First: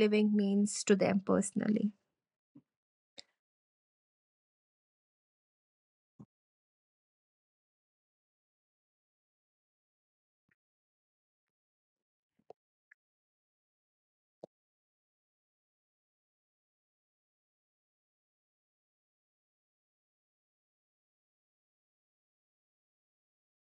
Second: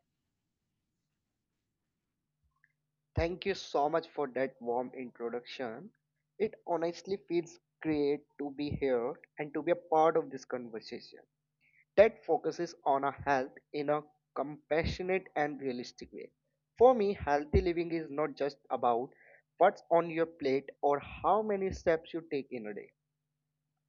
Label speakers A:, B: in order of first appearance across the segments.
A: living means to them personally.
B: Thank you so much for that warm introduction. It honestly feels great to be here and to be a part of this conversation that focuses on our health in a compassionate and realistic way. For me, healthy living is not just about what's on your plate or how many steps you take in a day.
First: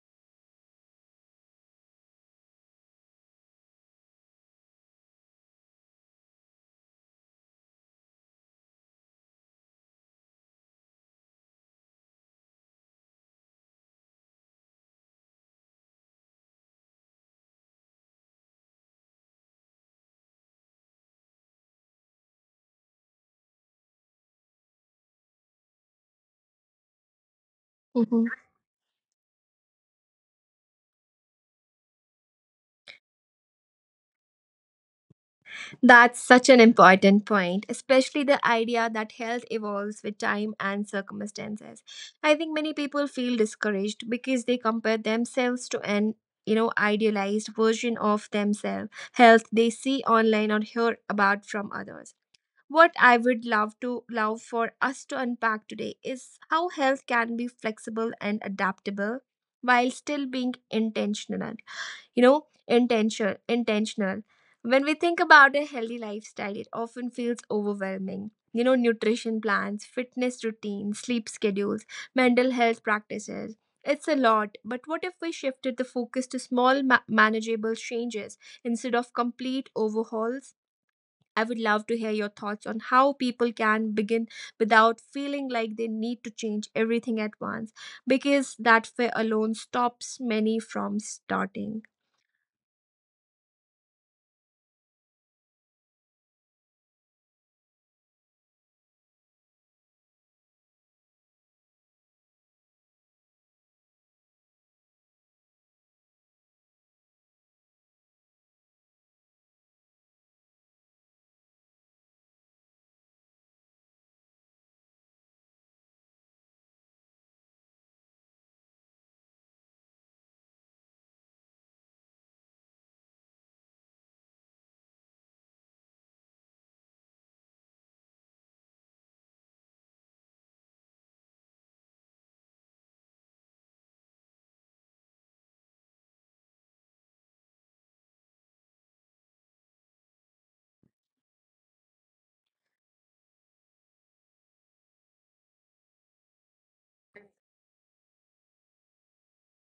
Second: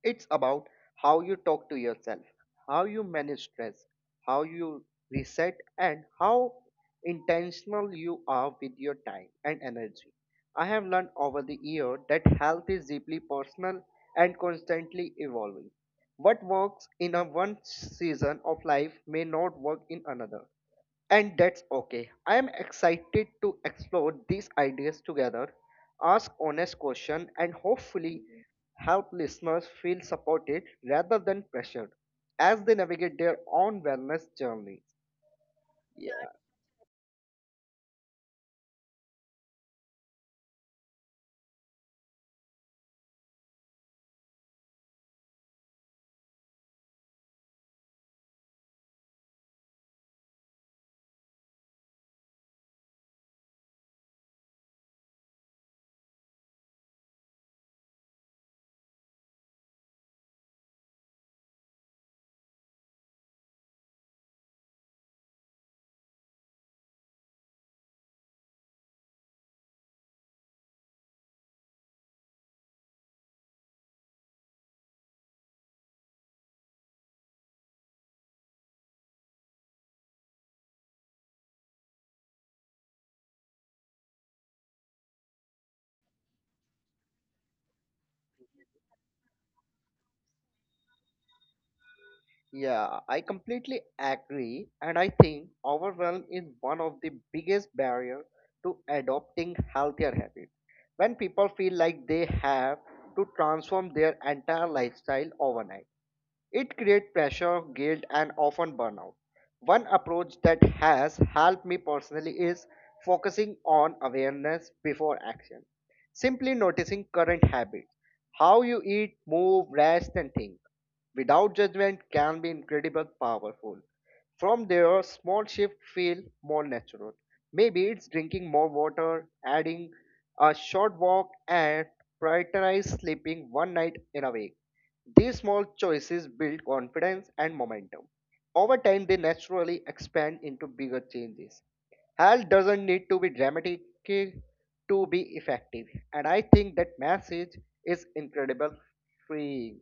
B: It's about how you talk to yourself, how you manage stress, how you reset, and how intentional you are with your time and energy. I have learned over the year that health is deeply personal and constantly evolving. What works in a one season of life may not work in another, and that's okay. I am excited to explore these ideas together, ask honest questions, and hopefully
A: Mhm.
B: help listeners feel supported rather than pressured as they navigate their own wellness journey.
A: That's
B: Yeah,
A: such an important point, especially the idea that health evolves with time and circumstances. I think many people feel discouraged because they compare themselves to an idealized version of themselves, health they see online or hear about from others. What I would love for us to unpack today is how health can be flexible and adaptable while still being intentional, you know intentional. When we think about a healthy lifestyle, it often feels overwhelming, nutrition plans, fitness routines, sleep schedules, mental health practices. It's a lot, but what if we shifted the focus to small, manageable changes instead of complete overhauls? I would love to hear your thoughts on how people can begin without feeling like they need to change everything at once, because that fear alone stops many from starting.
B: yeah, I completely agree, and I think overwhelm is one of the biggest barriers to adopting healthier habits. When people feel like they have to transform their entire lifestyle overnight, it creates pressure, guilt, and often burnout. One approach that has helped me personally is focusing on awareness before action. Simply noticing current habits, how you eat, move, rest, and think without judgment can be incredibly powerful. From there, small shifts feel more natural. Maybe it's drinking more water, adding a short walk, and prioritize sleeping one night in a week. These small choices build confidence and momentum. Over time, they naturally expand into bigger changes. Health doesn't need to be dramatic to be effective, and I think that message is incredible freeing.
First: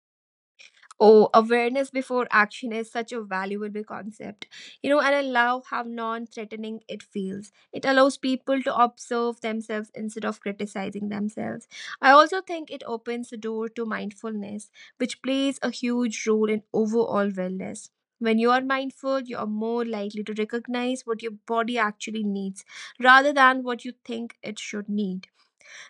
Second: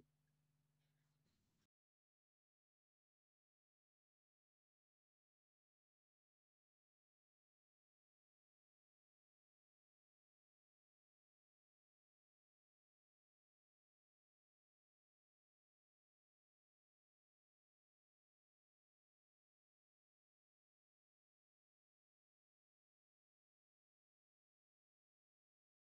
A: Oh, awareness before action is such a valuable concept. You know, and I love how non threatening it feels. It allows people to observe themselves instead of criticizing themselves. I also think it opens the door to mindfulness, which plays a huge role in overall wellness. When you are mindful, you are more likely to recognize what your body actually needs rather than what you think it should need.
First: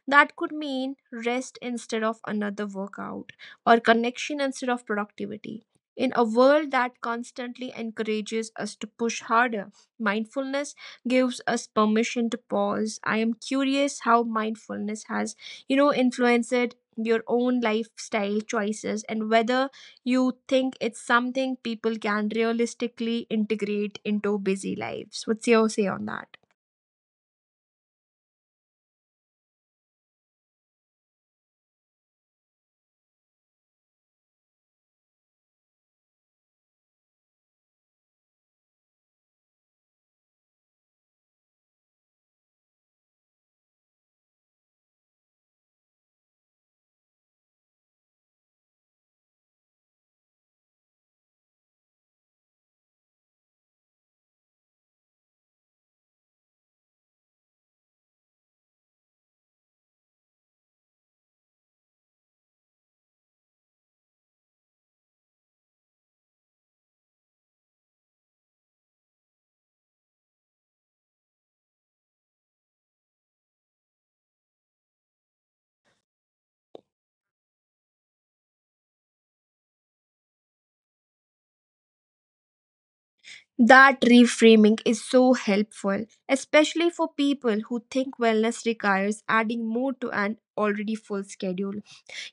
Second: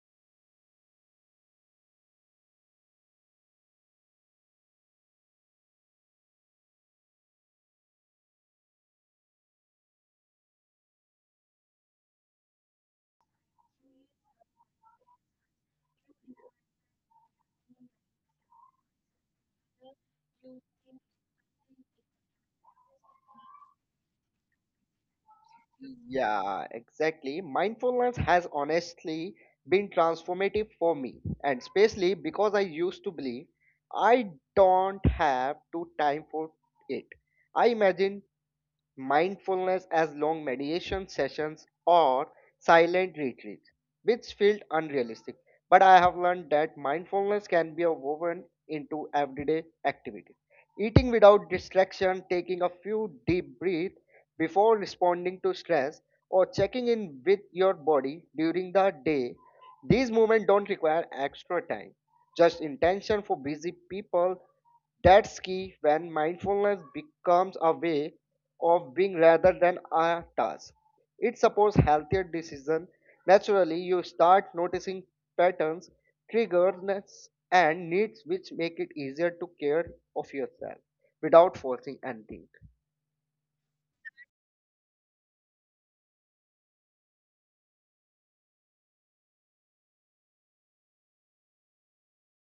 A: That could mean rest instead of another workout or connection instead of productivity. In a world that constantly encourages us to push harder, mindfulness gives us permission to pause. I am curious how mindfulness has, you know, influenced your own lifestyle choices and whether you think it's something people can realistically integrate into busy lives. What's your say on that?
B: Yeah, exactly. Mindfulness has honestly been transformative for me, and especially because I used to believe I don't have to time for it. I imagine mindfulness as long meditation sessions or silent retreats, which felt unrealistic. But I have learned that mindfulness can be woven into everyday activities. Eating without distraction, taking a few deep breaths before responding to stress, or checking in with your body during the day. These movements don't require extra time, just intention for busy people. That's key when mindfulness becomes a way of being rather than a task. It supports healthier decision. Naturally, you start noticing patterns, triggers, and needs which make it easier to care of yourself without forcing anything.
A: That reframing is so helpful, especially for people who think wellness requires adding more to an already full schedule.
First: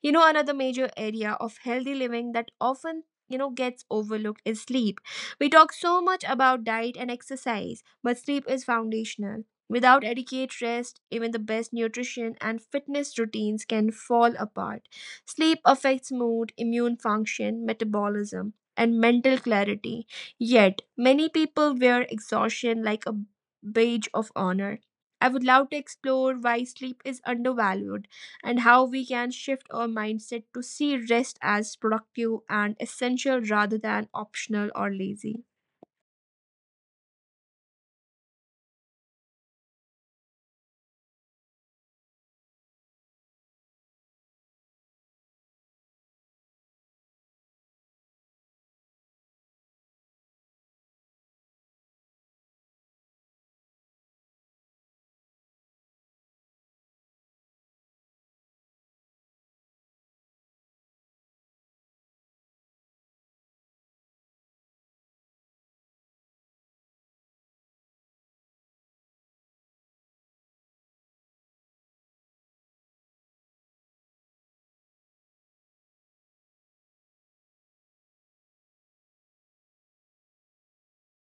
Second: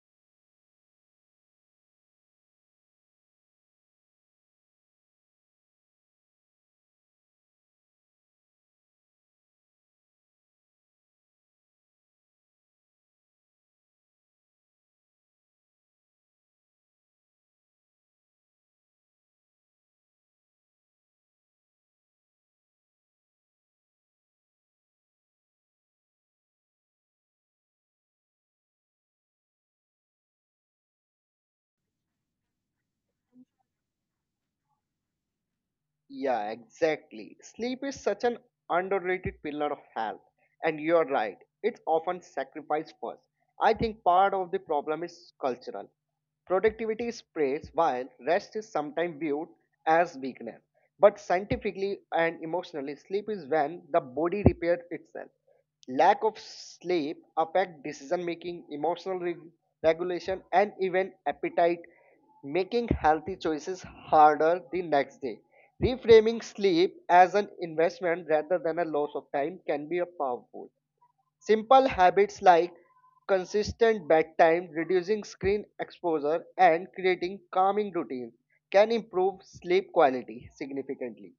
A: You know, another major area of healthy living that often, gets overlooked is sleep. We talk so much about diet and exercise, but sleep is foundational. Without adequate rest, even the best nutrition and fitness routines can fall apart. Sleep affects mood, immune function, metabolism, and mental clarity. Yet, many people wear exhaustion like a badge of honor. I would love to explore why sleep is undervalued and how we can shift our mindset to see rest as productive and essential rather than optional or lazy.
B: Yeah, exactly. Sleep is such an underrated pillar of health, and you're right, it's often sacrificed first. I think part of the problem is cultural. Productivity is praised while rest is sometimes viewed as weakness. But scientifically and emotionally, sleep is when the body repairs itself. Lack of sleep affect decision making, emotional regulation, and even appetite, making healthy choices harder the next day. Reframing sleep as an investment rather than a loss of time can be a powerful. Simple habits like consistent bedtime, reducing screen exposure, and creating calming routines can improve sleep quality significantly.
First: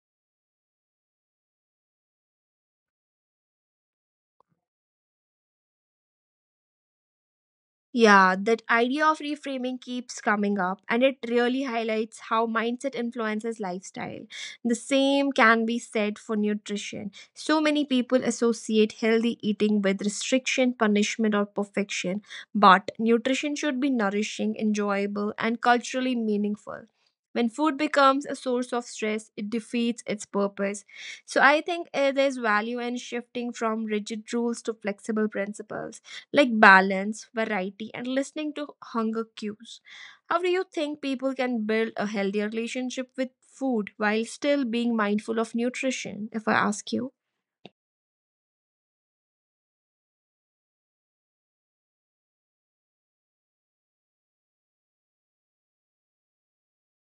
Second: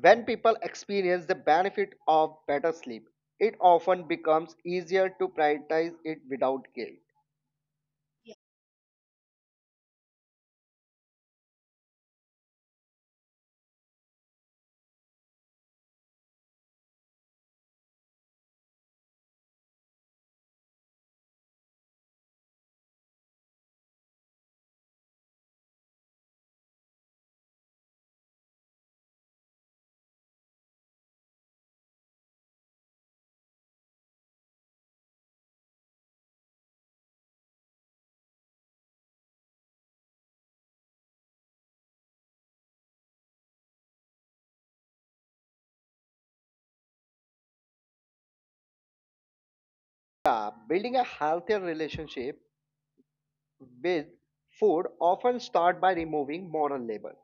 B: When people experience the benefit of better sleep, it often becomes easier to prioritize it without guilt.
A: Yeah, that idea of reframing keeps coming up, and it really highlights how mindset influences lifestyle. The same can be said for nutrition. So many people associate healthy eating with restriction, punishment, or perfection, but nutrition should be nourishing, enjoyable, and culturally meaningful. When food becomes a source of stress, it defeats its purpose. So, I think there's value in shifting from rigid rules to flexible principles like balance, variety, and listening to hunger cues. How do you think people can build a healthier relationship with food while still being mindful of nutrition, if I ask you?
B: Yeah, building a healthier relationship with food often starts by removing moral labor.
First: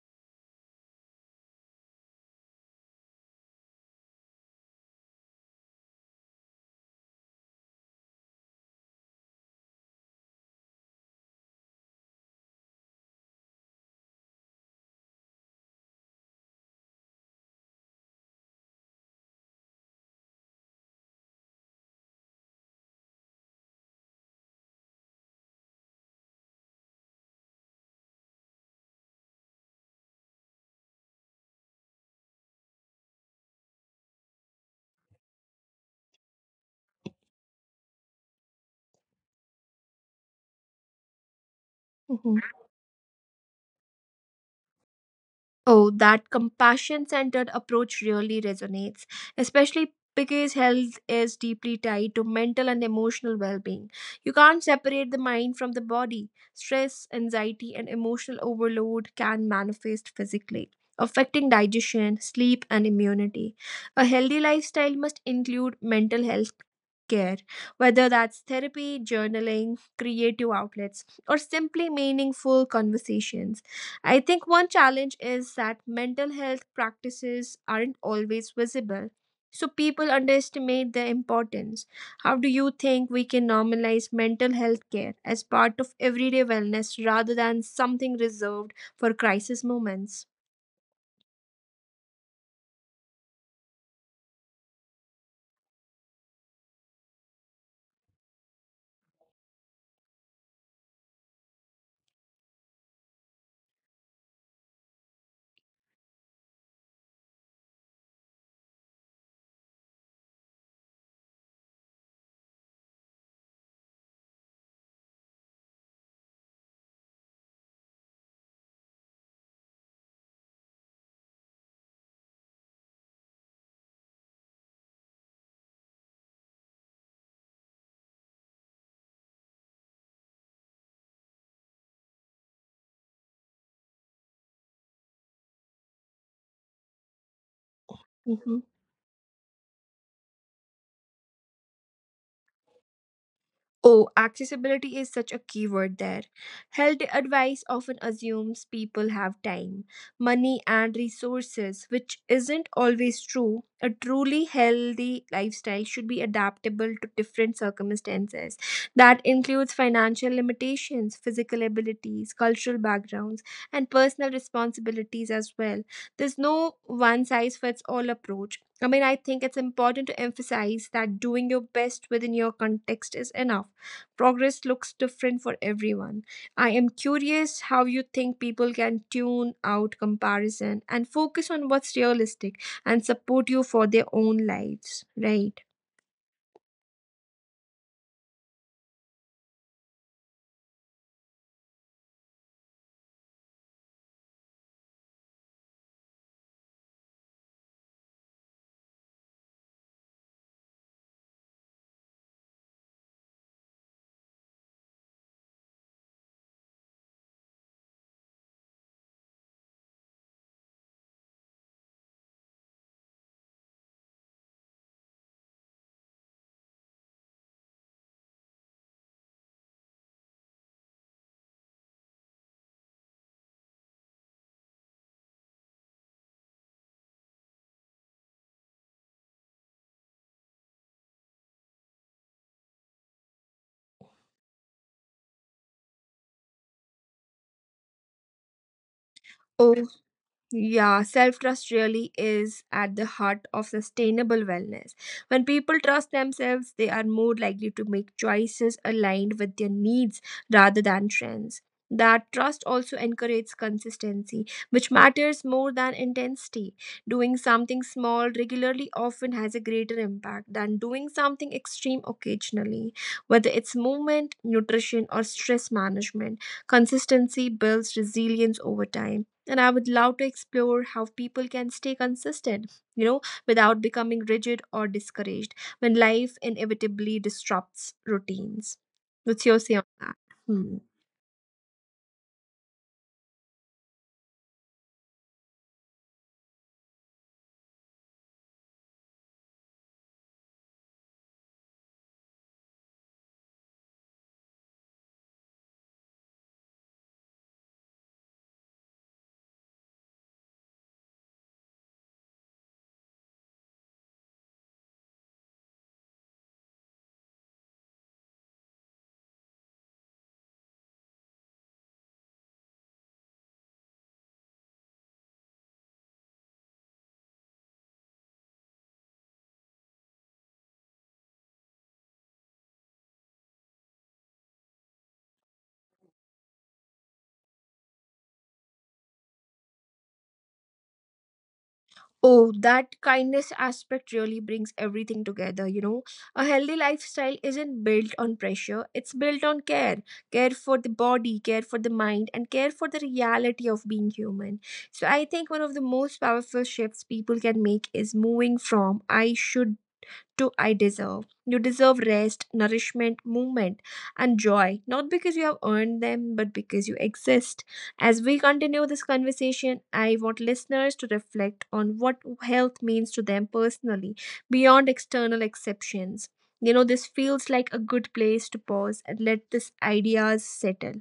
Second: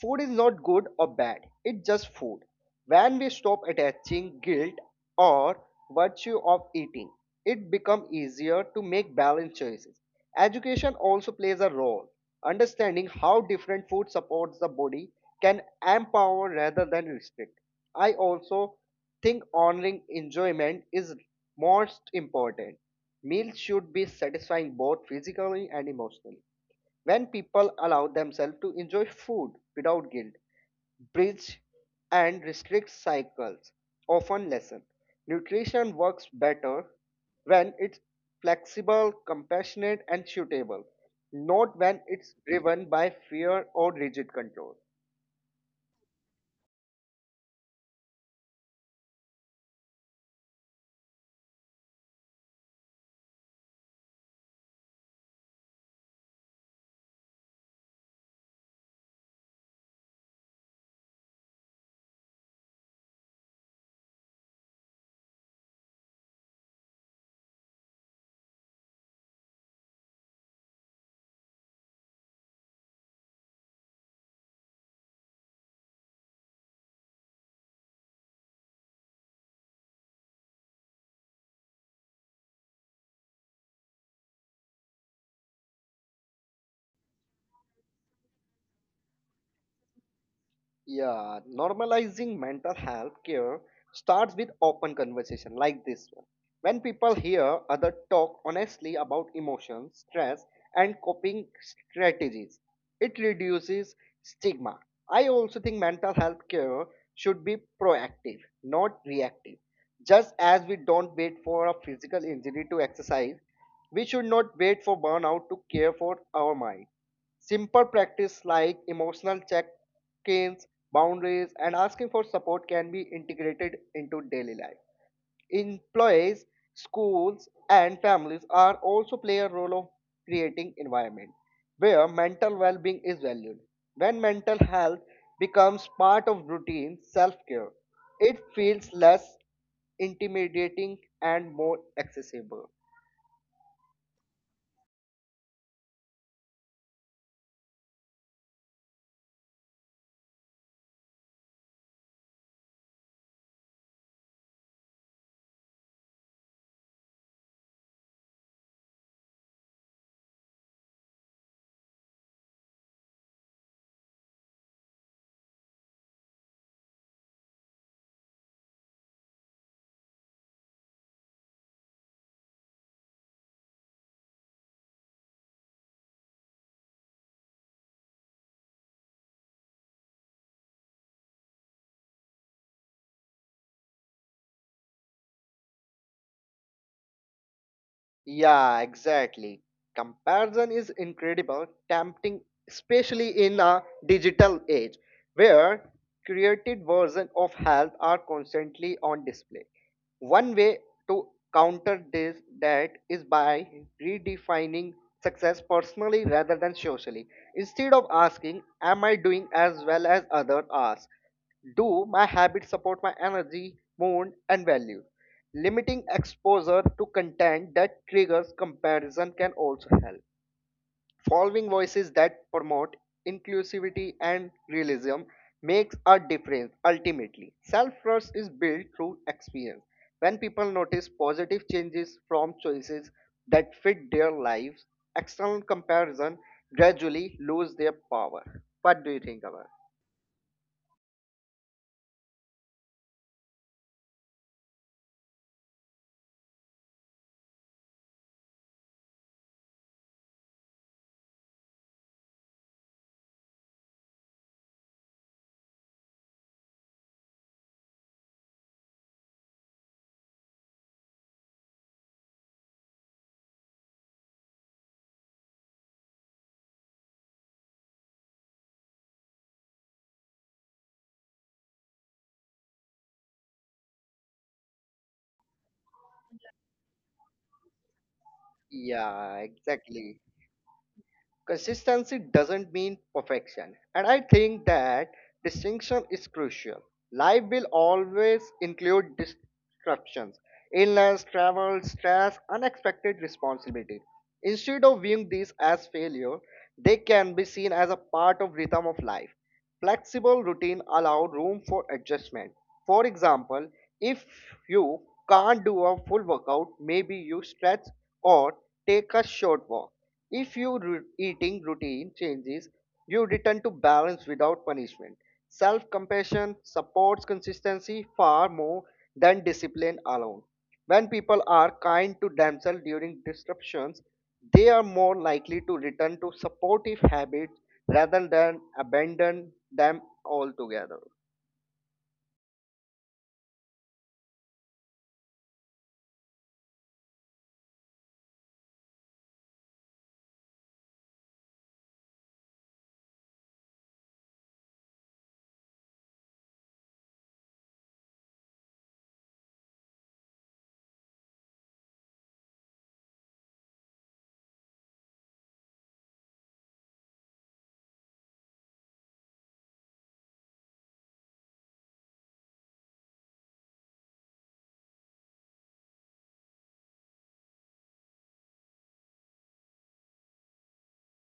B: Food is not good or bad, it's just food. When we stop attaching guilt or virtue of eating, it becomes easier to make balanced choices. Education also plays a role. Understanding how different food supports the body can empower rather than restrict. I also think honoring enjoyment is most important. Meals should be satisfying both physically and emotionally. When people allow themselves to enjoy food without guilt, bridge and restrict cycles often lessen. Nutrition works better when it's flexible, compassionate, and suitable, not when it's driven by fear or rigid control.
A: Oh, that compassion centered approach really resonates, especially because health is deeply tied to mental and emotional well being. You can't separate the mind from the body. Stress, anxiety, and emotional overload can manifest physically, affecting digestion, sleep, and immunity. A healthy lifestyle must include mental health care, whether that's therapy, journaling, creative outlets, or simply meaningful conversations. I think one challenge is that mental health practices aren't always visible, so people underestimate their importance. How do you think we can normalize mental health care as part of everyday wellness rather than something reserved for crisis moments?
B: Yeah, normalizing mental health care starts with open conversation like this one. When people hear other talk honestly about emotions, stress, and coping strategies, it reduces stigma. I also think mental health care should be proactive, not reactive. Just as we don't wait for a physical injury to exercise, we should not wait for burnout to care for our mind. Simple practice like emotional check ins, boundaries, and asking for support can be integrated into daily life. Employees, schools, and families are also play a role of creating environment where mental well-being is valued. When mental health becomes part of routine self-care, it
A: Mm-hmm.
B: feels less intimidating and more accessible.
A: Oh, accessibility is such a key word there. Health advice often assumes people have time, money, and resources, which isn't always true. A truly healthy lifestyle should be adaptable to different circumstances. That includes financial limitations, physical abilities, cultural backgrounds, and personal responsibilities as well. There's no one size fits all approach. I mean, I think it's important to emphasize that doing your best within your context is enough. Progress looks different for everyone. I am curious how you think people can tune out comparison and focus on what's realistic and support you for their own lives, right?
B: Yeah, exactly. Comparison is incredible, tempting, especially in a digital age where created versions of health are constantly on display. One way to counter this that is by redefining success personally rather than socially. Instead of asking, am I doing as well as others are? Do my habits support my energy, mood, and values? Limiting exposure to content that triggers comparison can also help. Following voices that promote inclusivity and realism makes a difference ultimately. Self trust is built through experience. When people notice positive changes from choices that fit their lives, external comparison gradually lose their power. What do you think about?
A: Oh, yeah, self trust really is at the heart of sustainable wellness. When people trust themselves, they are more likely to make choices aligned with their needs rather than trends. That trust also encourages consistency, which matters more than intensity. Doing something small regularly often has a greater impact than doing something extreme occasionally. Whether it's movement, nutrition, or stress management, consistency builds resilience over time. And I would love to explore how people can stay consistent, you know, without becoming rigid or discouraged when life inevitably disrupts routines.
B: Yeah,
A: What's your say on
B: exactly.
A: that? Hmm.
B: Consistency doesn't mean perfection, and I think that distinction is crucial. Life will always include disruptions, illness, travel, stress, unexpected responsibilities. Instead of viewing these as failure, they can be seen as a part of rhythm of life. Flexible routine allow room for adjustment. For example, if you can't do a full workout, maybe you stretch or take a short walk. If your eating routine changes, you return to balance without punishment. Self compassion supports consistency far more than discipline alone. When people are kind to themselves during disruptions, they are more likely to return to supportive habits rather than abandon them altogether.
A: Oh, that kindness aspect really brings everything together, you know. A healthy lifestyle isn't built on pressure, it's built on care. Care for the body, care for the mind, and care for the reality of being human. So I think one of the most powerful shifts people can make is moving from I should do I deserve? You deserve rest, nourishment, movement, and joy, not because you have earned them, but because you exist. As we continue this conversation, I want listeners to reflect on what health means to them personally, beyond external exceptions. You know, this feels like a good place to pause and let these ideas settle.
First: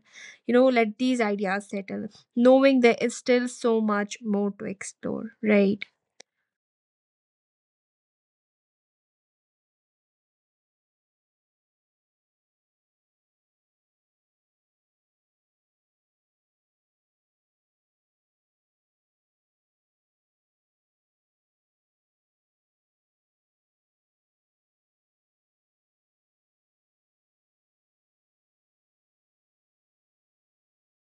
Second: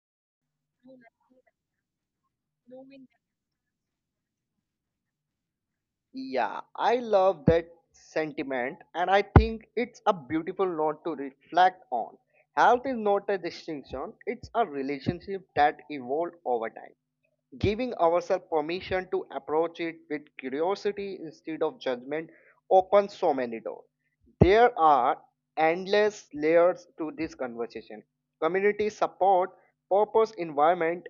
A: Let these ideas settle, knowing there is still so much more to explore, right?
B: Yeah, I love that sentiment and I think it's a beautiful note to reflect on. Health is not a distinction, it's a relationship that evolved over time. Giving ourselves permission to approach it with curiosity instead of judgment opens so many doors. There are endless layers to this conversation: community support, purpose, environment,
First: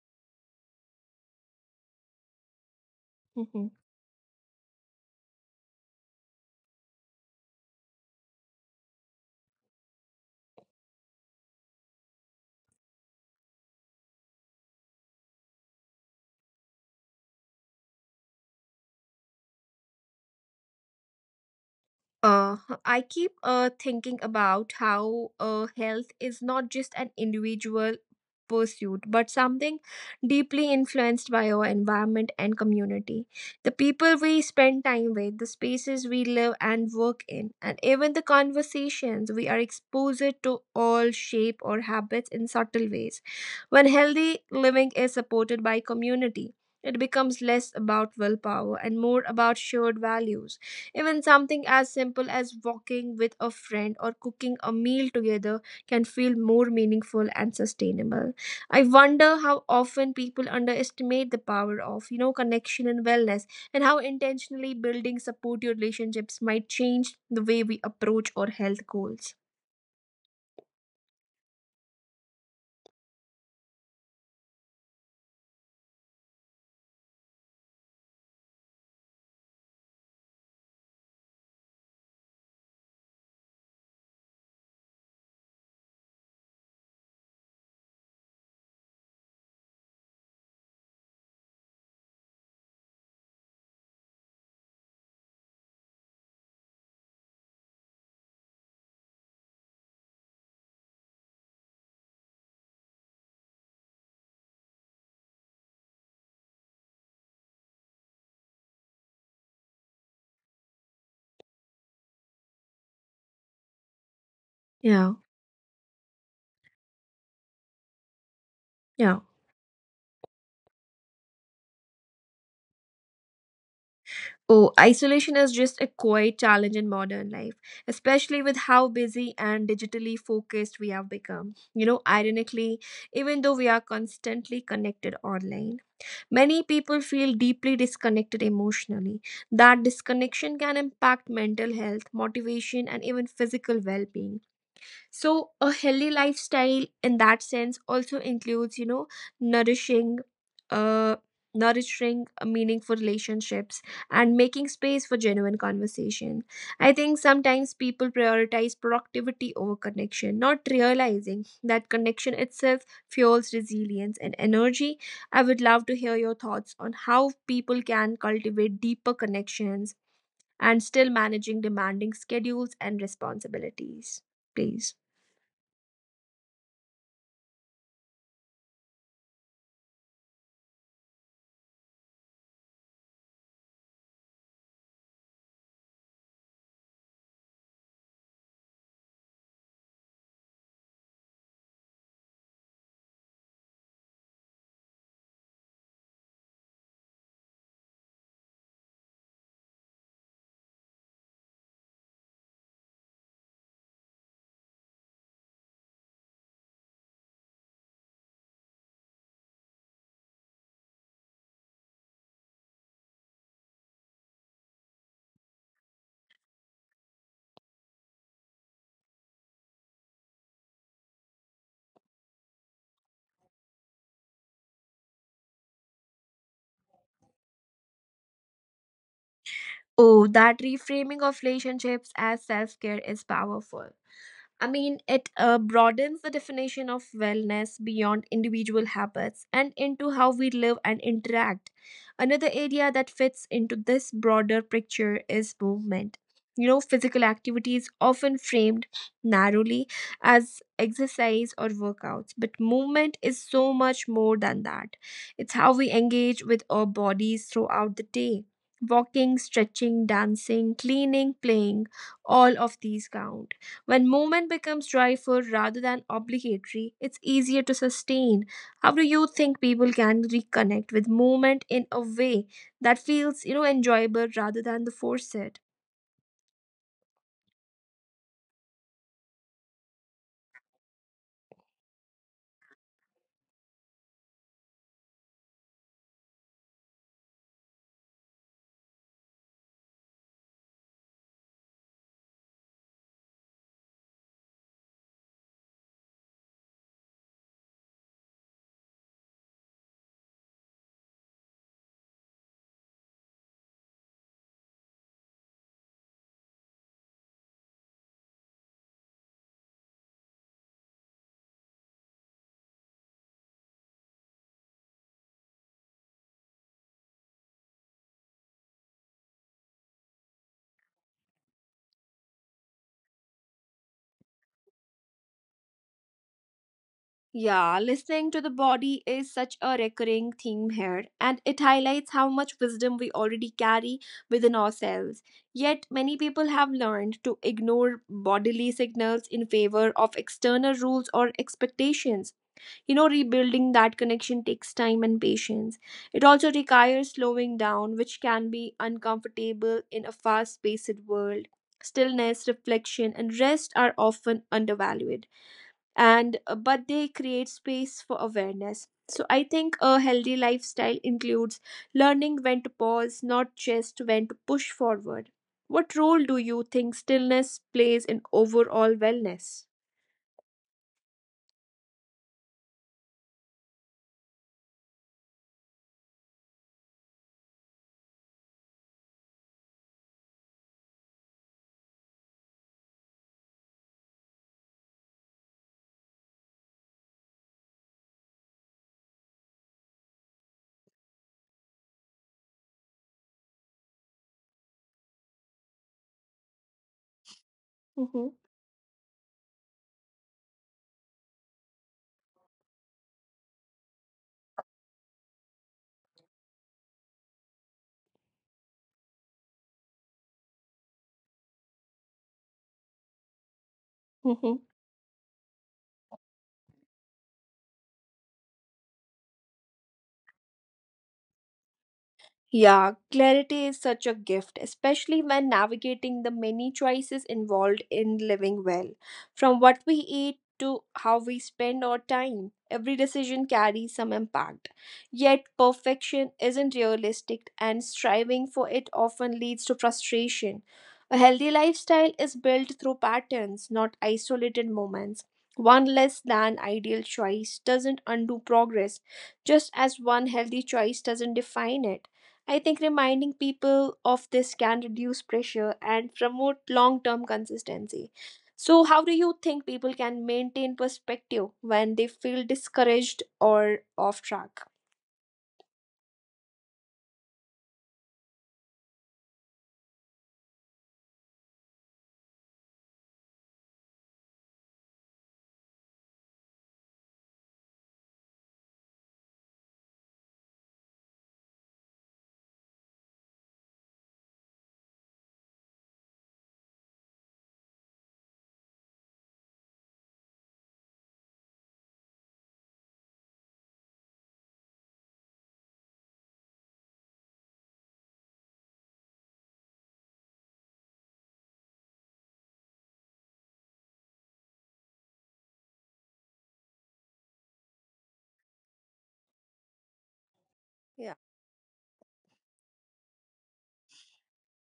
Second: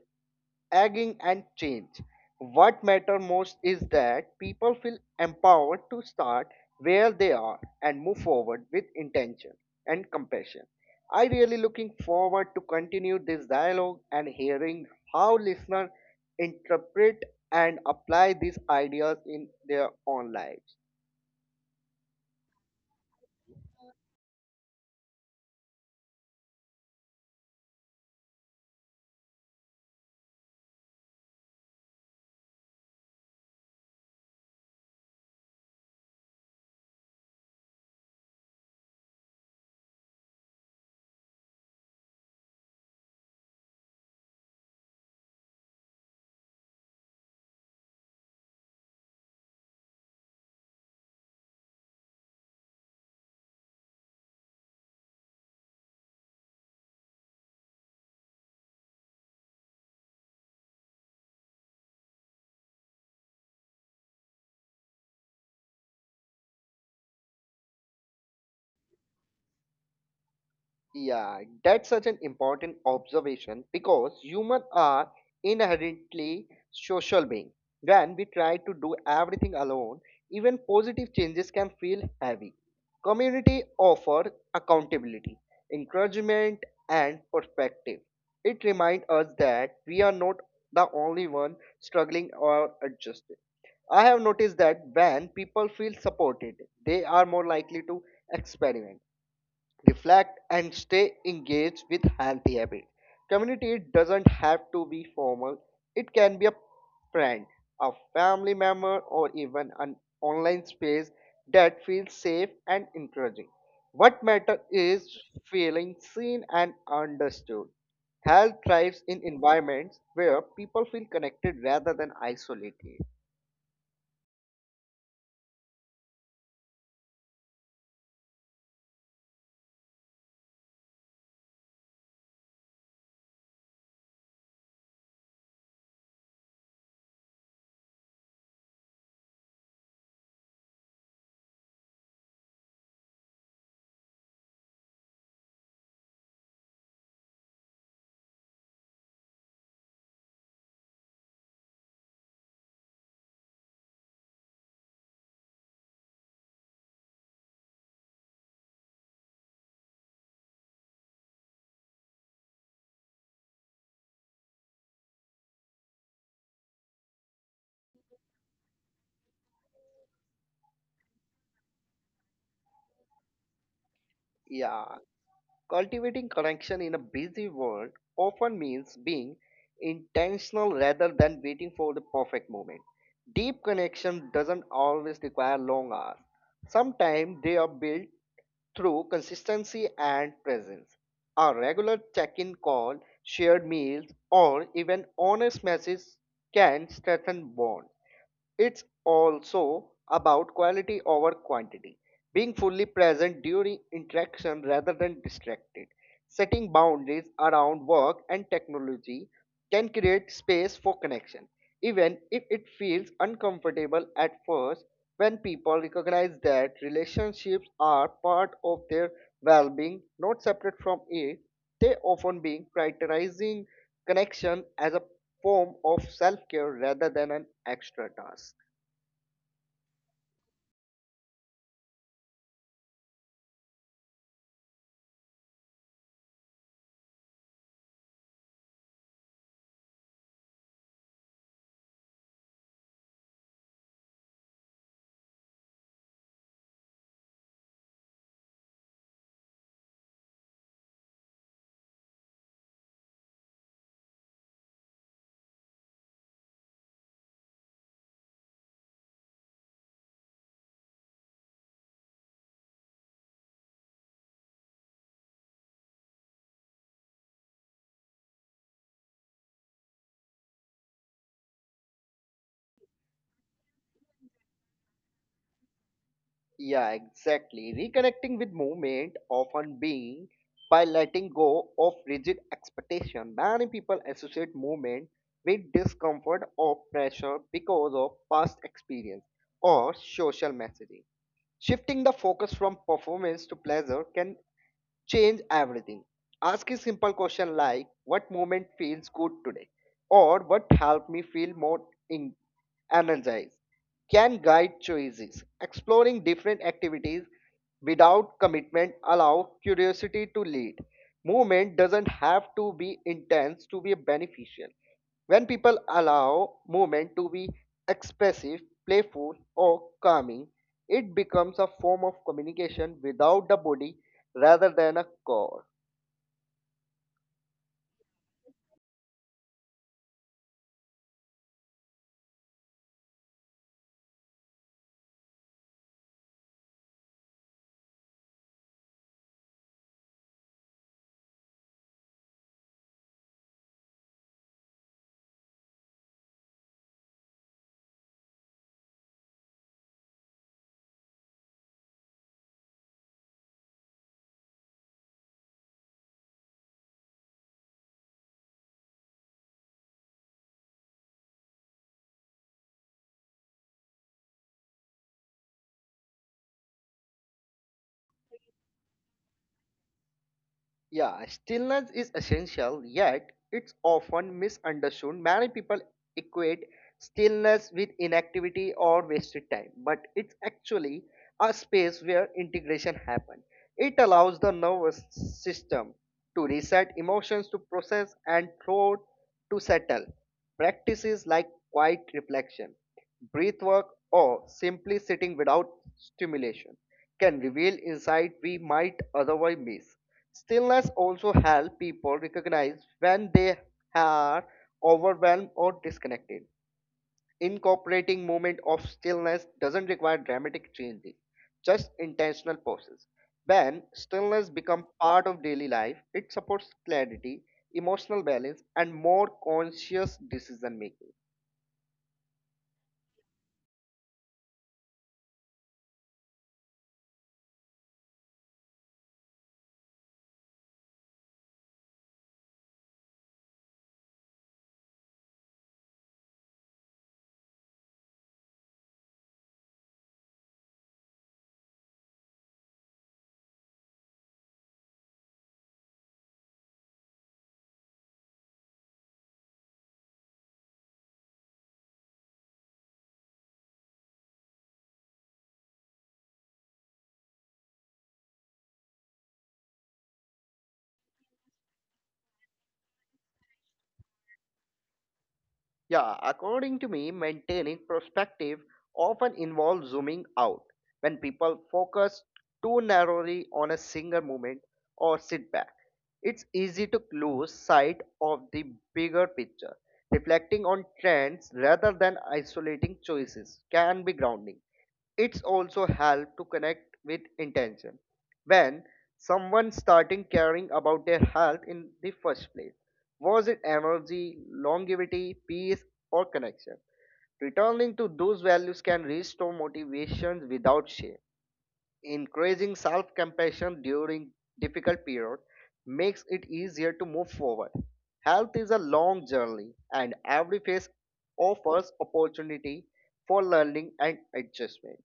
B: aging, and change. What matters most
A: Hmm.
B: is that people feel empowered to start where they are and move forward with intention and compassion. I really looking forward to continue this dialogue and hearing how listeners interpret and apply these ideas in their own lives.
A: Uh, I keep thinking about how health is not just an individual pursuit, but something deeply influenced by our environment and community. The people we spend time with, the spaces we live and work in, and even the conversations we are exposed to all shape our habits in subtle ways. When healthy living is supported by community, it becomes less about willpower and more about shared values. Even something as simple as walking with a friend or cooking a meal together can feel more meaningful and sustainable. I wonder how often people underestimate the power of, you know, connection and wellness, and how intentionally building support your relationships might change the way we approach our health goals.
B: Yeah, that's such an important observation because humans are inherently social beings. When we try to do everything alone, even positive changes can feel heavy. Community offers accountability, encouragement, and perspective. It reminds us that we are not the only one struggling or adjusting. I have noticed that when people feel supported, they are more likely to experiment reflect and stay engaged with healthy habits. Community doesn't have to be formal. It can be a friend, a family member or even an online space that feels safe and encouraging. What matters is
A: Yeah,
B: feeling seen and understood. Health thrives in
A: yeah.
B: environments where people feel connected rather than isolated.
A: Oh, isolation is just a quiet challenge in modern life, especially with how busy and digitally focused we have become. You know, ironically, even though we are constantly connected online, many people feel deeply disconnected emotionally. That disconnection can impact mental health, motivation, and even physical well being. So a healthy lifestyle in that sense also includes, you know, nourishing uh meaningful relationships and making space for genuine conversation. I think sometimes people prioritize productivity over connection, not realizing that connection itself fuels resilience and energy. I would love to hear your thoughts on how people can cultivate deeper connections and still managing demanding schedules and responsibilities.
B: Yeah.
A: Please.
B: Cultivating connection in a busy world often means being intentional rather than waiting for the perfect moment. Deep connection doesn't always require long hours. Sometimes they are built through consistency and presence. A regular check in call, shared meals, or even honest messages can strengthen bond. It's also about quality over quantity, being fully present during interaction rather than distracted. Setting boundaries around work and technology can create space for connection, even if it feels uncomfortable at first. When people recognize that relationships are part of their well being, not separate from it, they often being prioritizing connection as a form of self care rather than an extra task.
A: Oh, that reframing of relationships as self care is powerful. I mean, it broadens the definition of wellness beyond individual habits and into how we live and interact. Another area that fits into this broader picture is movement. You know, physical activity is often framed narrowly as exercise or workouts, but movement is so much more than that. It's how we engage with our bodies throughout the day. Walking, stretching, dancing, cleaning, playing, all of these count when movement becomes joyful rather than obligatory, it's easier to sustain. How do you think people can reconnect with movement in a way that feels, you know, enjoyable rather than the force it?
B: Yeah, exactly. Reconnecting with movement often being by letting go of rigid expectation. Many people associate movement with discomfort or pressure because of past experience or social messaging. Shifting the focus from performance to pleasure can change everything. Ask a simple question like, what moment feels good today? Or what helped me feel more in- energized? Can guide choices. Exploring different activities without commitment allow curiosity to lead. Movement doesn't have to be intense to be beneficial. When people allow movement to be expressive, playful, or calming, it becomes a form of communication without the body rather than a core.
A: Yeah, listening to the body is such a recurring theme here, and it highlights how much wisdom we already carry within ourselves. Yet, many people have learned to ignore bodily signals in favor of external rules or expectations. You know, rebuilding that connection takes time and patience. It also requires slowing down, which can be uncomfortable in a fast-paced world. Stillness, reflection, and rest are often undervalued, and but they create space for awareness. So I think a healthy lifestyle includes learning when to pause, not just when to push forward. What role do you think stillness plays in overall wellness?
B: Yeah, stillness is essential, yet it's often misunderstood. Many people equate stillness with inactivity or wasted time, but it's actually a space where integration happens. It allows the nervous system to reset, emotions to process, and thought to settle. Practices like quiet reflection, breath work, or simply sitting without stimulation can reveal insight we
A: Mm-hmm.
B: might otherwise miss. Stillness also helps people recognize when they are overwhelmed or disconnected. Incorporating moment of stillness doesn't require dramatic changes, just intentional pauses. When stillness becomes part of daily life, it supports clarity, emotional balance, and more conscious decision making.
A: Yeah, clarity is such a gift, especially when navigating the many choices involved in living well. From what we eat to how we spend our time, every decision carries some impact. Yet, perfection isn't realistic, and striving for it often leads to frustration. A healthy lifestyle is built through patterns, not isolated moments. One less than ideal choice doesn't undo progress, just as one healthy choice doesn't define it. I think reminding people of this can reduce pressure and promote long term consistency. So, how do you think people can maintain perspective when they feel discouraged or off track?
B: Yeah, according to me, maintaining perspective often involves zooming out when people focus too narrowly on a single moment or setback. It's easy to lose sight of the bigger picture. Reflecting on trends rather than isolating choices can be grounding. It's also help to connect with intention. When someone starting caring about their health in the first place, was it energy, longevity, peace, or connection? Returning to those values can restore motivation without shame. Increasing self compassion during difficult periods makes it easier to move forward. Health is a long journey, and every phase
A: Yeah.
B: offers opportunity for learning and adjustment.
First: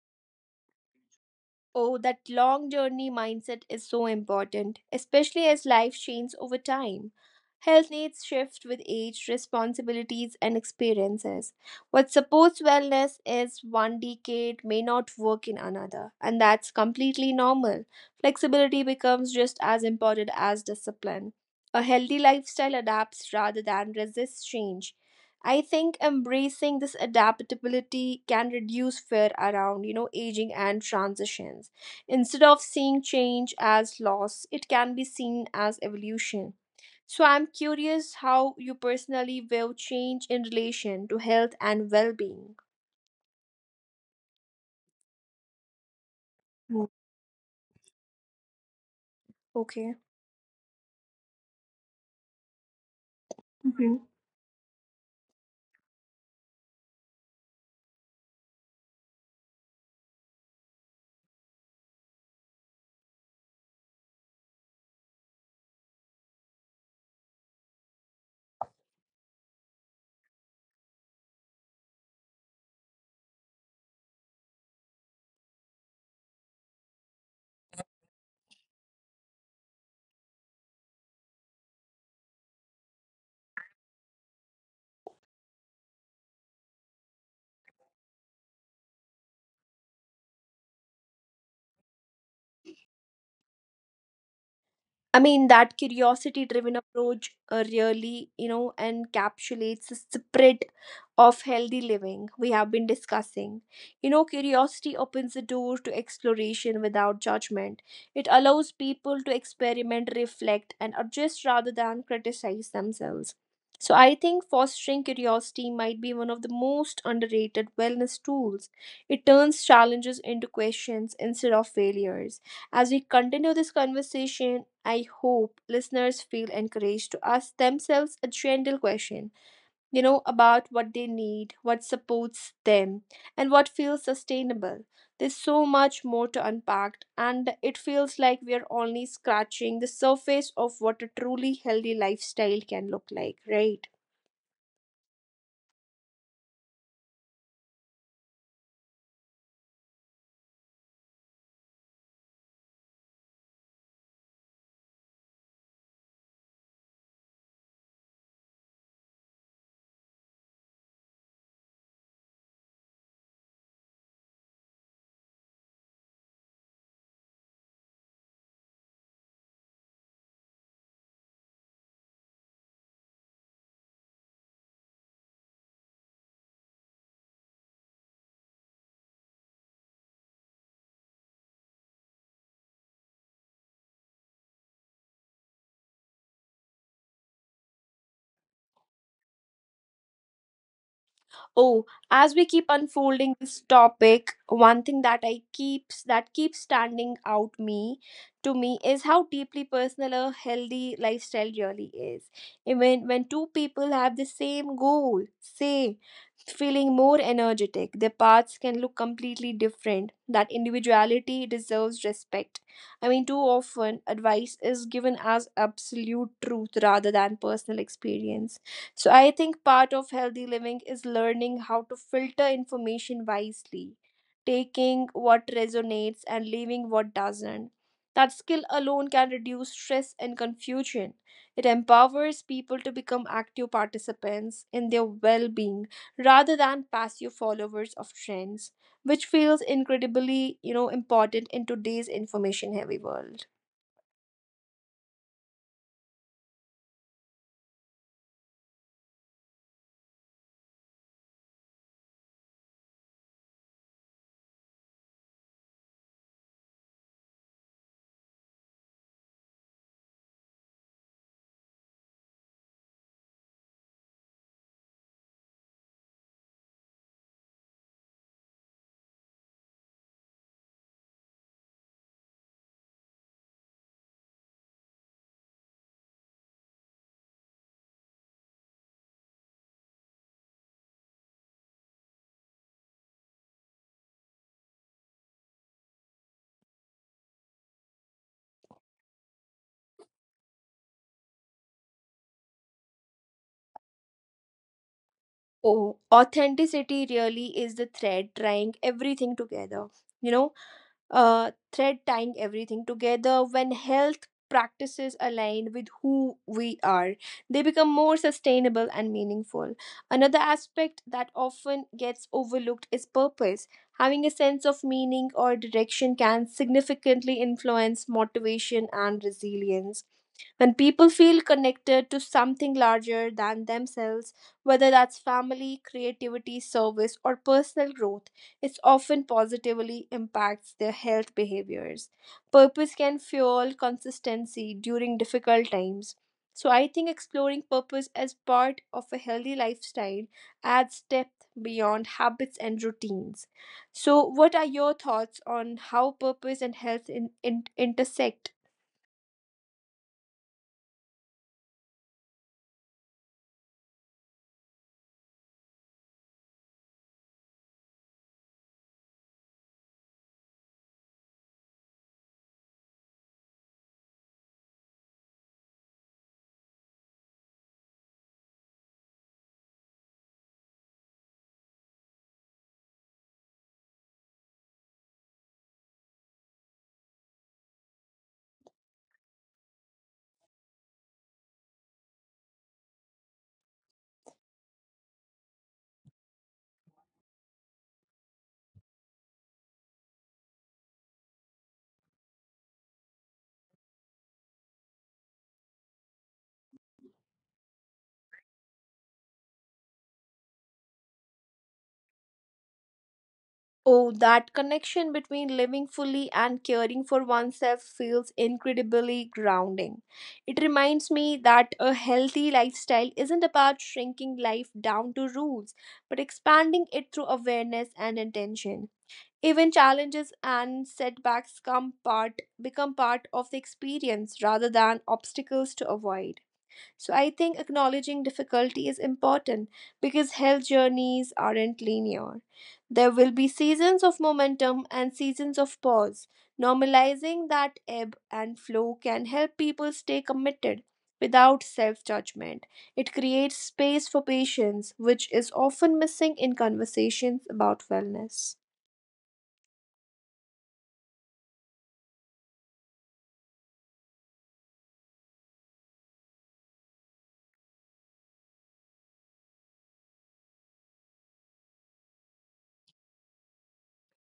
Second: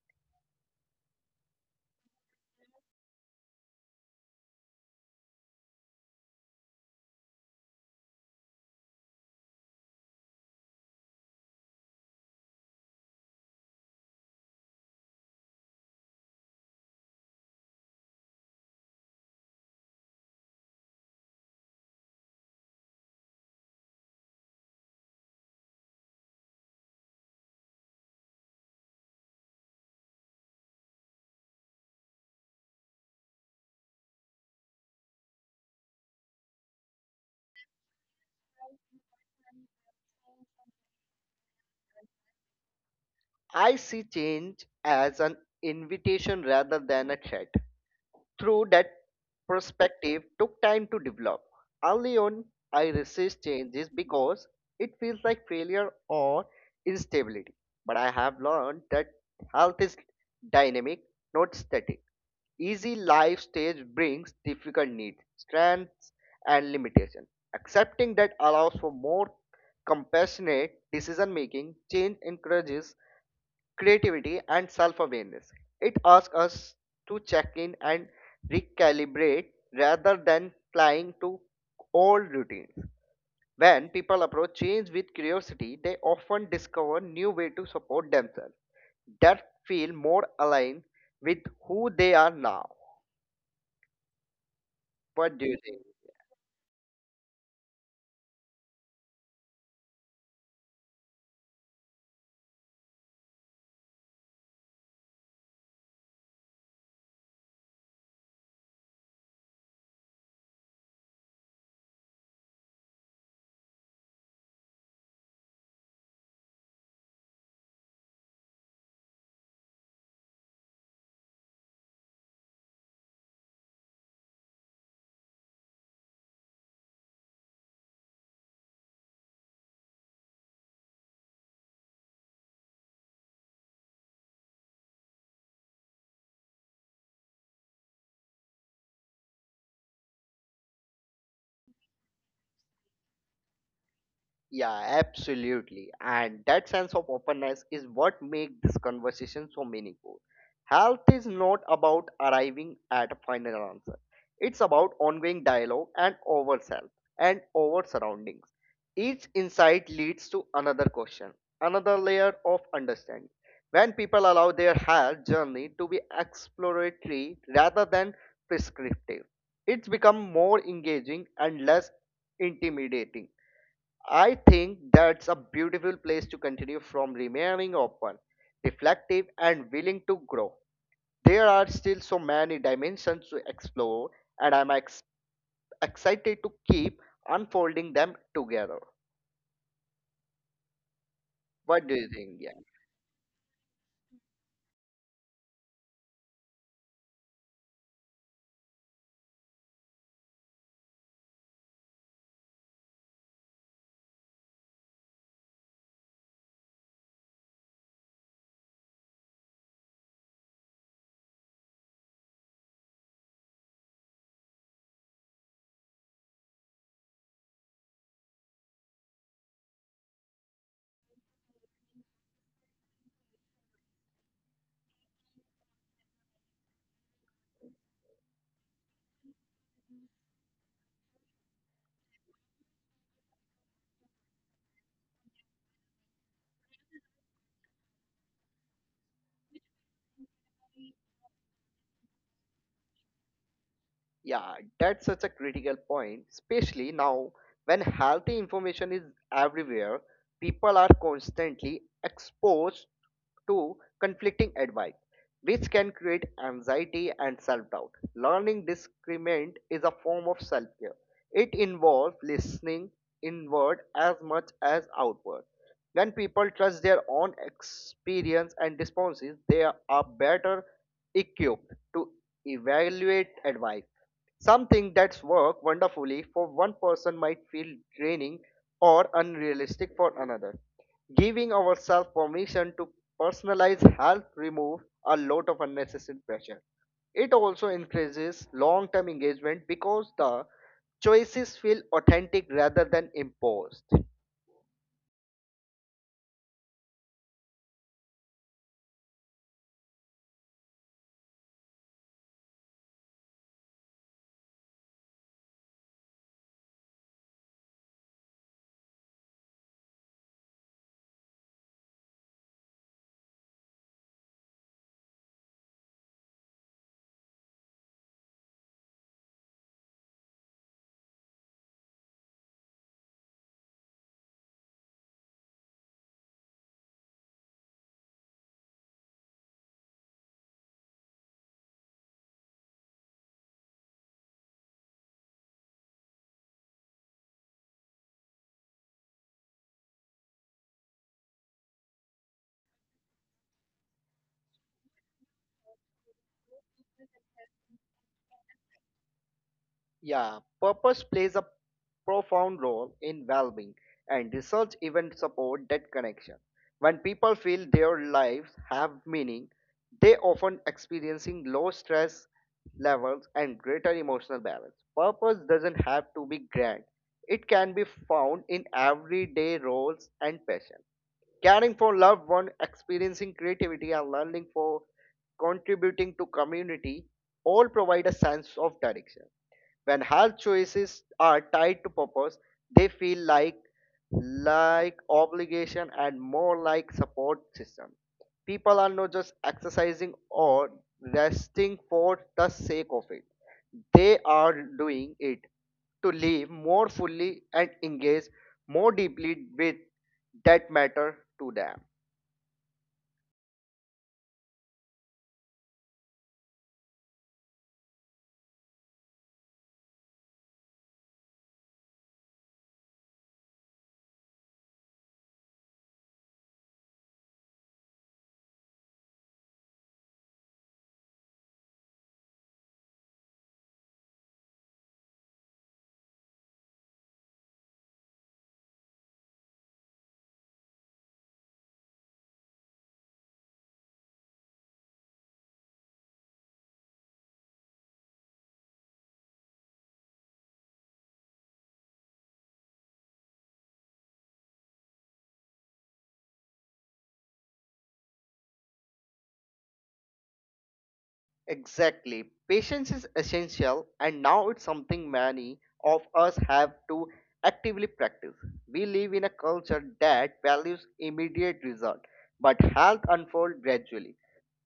A: Oh, that long journey mindset is so important, especially as life changes over time. Health needs shift with age, responsibilities, and experiences. What supports wellness is one decade may not work in another, and that's completely normal. Flexibility becomes just as important as discipline. A healthy lifestyle adapts rather than resists change. I think embracing this adaptability can reduce fear around, aging and transitions. Instead of seeing change as loss, it can be seen as evolution. So I'm curious how you personally view change in relation to health and well-being.
B: I see change as an invitation rather
A: Mm.
B: than a threat. Through that
A: Okay.
B: perspective took time to develop. Early on, I resist changes because it feels like failure or instability. But I have learned that health is dynamic, not static. Easy life stage brings difficult needs, strengths, and limitations. Accepting that allows for more compassionate decision making. Change encourages creativity, and self awareness. It asks us to check in and recalibrate rather than flying to old routines. When people approach change with curiosity, they often discover new ways to support themselves that feel more aligned with who they are now.
A: I
B: What do
A: mean,
B: you think?
A: that curiosity driven approach really, encapsulates the spirit of healthy living we have been discussing. You know, curiosity opens the door to exploration without judgment. It allows people to experiment, reflect, and adjust rather than criticize themselves. So, I think fostering curiosity might be one of the most underrated wellness tools. It turns challenges into questions instead of failures. As we continue this conversation, I hope listeners feel encouraged to ask themselves a gentle question, about what they need, what supports them, and what feels sustainable. There's so much more to unpack, and it feels like we're only scratching the surface of what a truly healthy lifestyle can look like, right?
B: Yeah, absolutely. And that sense of openness is what makes this conversation so meaningful. Health is not about arriving at a final answer. It's about ongoing dialogue and over self and over surroundings. Each insight leads to another question, another layer of understanding. When people allow their health journey to be exploratory rather than prescriptive, it's become more engaging and less intimidating. I think that's a beautiful place to continue from remaining open, reflective, and willing to grow. There are still so many dimensions to explore, and I'm excited to keep unfolding them together. What do
A: Oh,
B: you think?
A: as we keep unfolding this topic, one thing that keeps standing out me is how deeply personal a healthy lifestyle really is. Even when two people have the same goal, say feeling more energetic, their paths can look completely different. That individuality deserves respect. I mean, too often advice is given as absolute truth rather than personal experience, so I think part of healthy living is learning how to filter information wisely, taking what resonates and leaving what doesn't. That skill alone can reduce stress and confusion. It empowers people to become active participants in their well being rather than passive followers of trends, which feels incredibly, important in today's information heavy world.
B: Yeah, that's such a critical point, especially now when healthy information is everywhere, people are constantly exposed to conflicting advice, which can create anxiety and self doubt. Learning discernment is a form of self care. It involves listening inward as much as outward. When people trust their own experience and responses, they are better equipped to evaluate advice. Something that's worked wonderfully for one person might feel draining or unrealistic for another. Giving ourselves permission to personalize help remove a lot of unnecessary pressure. It also increases long-term engagement because the choices feel authentic rather than imposed.
A: Oh, authenticity really is the thread tying everything together. You know, thread tying everything together when health practices align with who we are, they become more sustainable and meaningful. Another aspect that often gets overlooked is purpose. Having a sense of meaning or direction can significantly influence motivation and resilience. When people feel connected to something larger than themselves, whether that's family, creativity, service, or personal growth, it often positively impacts their health behaviors. Purpose can fuel consistency during difficult times. So, I think exploring purpose as part of a healthy lifestyle adds depth beyond habits and routines. So, what are your thoughts on how purpose and health intersect?
B: Yeah, purpose plays a profound role in well-being, and research even support that connection. When people feel their lives have meaning, they often experiencing low stress levels and greater emotional balance. Purpose doesn't have to be grand; it can be found in everyday roles and passion. Caring for loved one, experiencing creativity, and learning for contributing to community all provide a sense of direction when health choices are tied to purpose, they feel like obligation and more like support system. People are not just exercising or resting for the sake of it. They are doing it to live more fully and engage more deeply with that matter to them.
A: Oh, that connection between living fully and caring for oneself feels incredibly grounding. It reminds me that a healthy lifestyle isn't about shrinking life down to rules, but expanding it through awareness and intention. Even challenges and setbacks become part of the experience rather than obstacles to avoid. So I think acknowledging difficulty is important because health journeys aren't linear. There will be seasons of momentum and seasons of pause. Normalizing that ebb and flow can help people stay committed without self judgment. It creates space for patience, which is often missing in conversations about wellness.
B: Exactly. Patience is essential, and now it's something many of us have to actively practice. We live in a culture that values immediate result, but health unfolds gradually.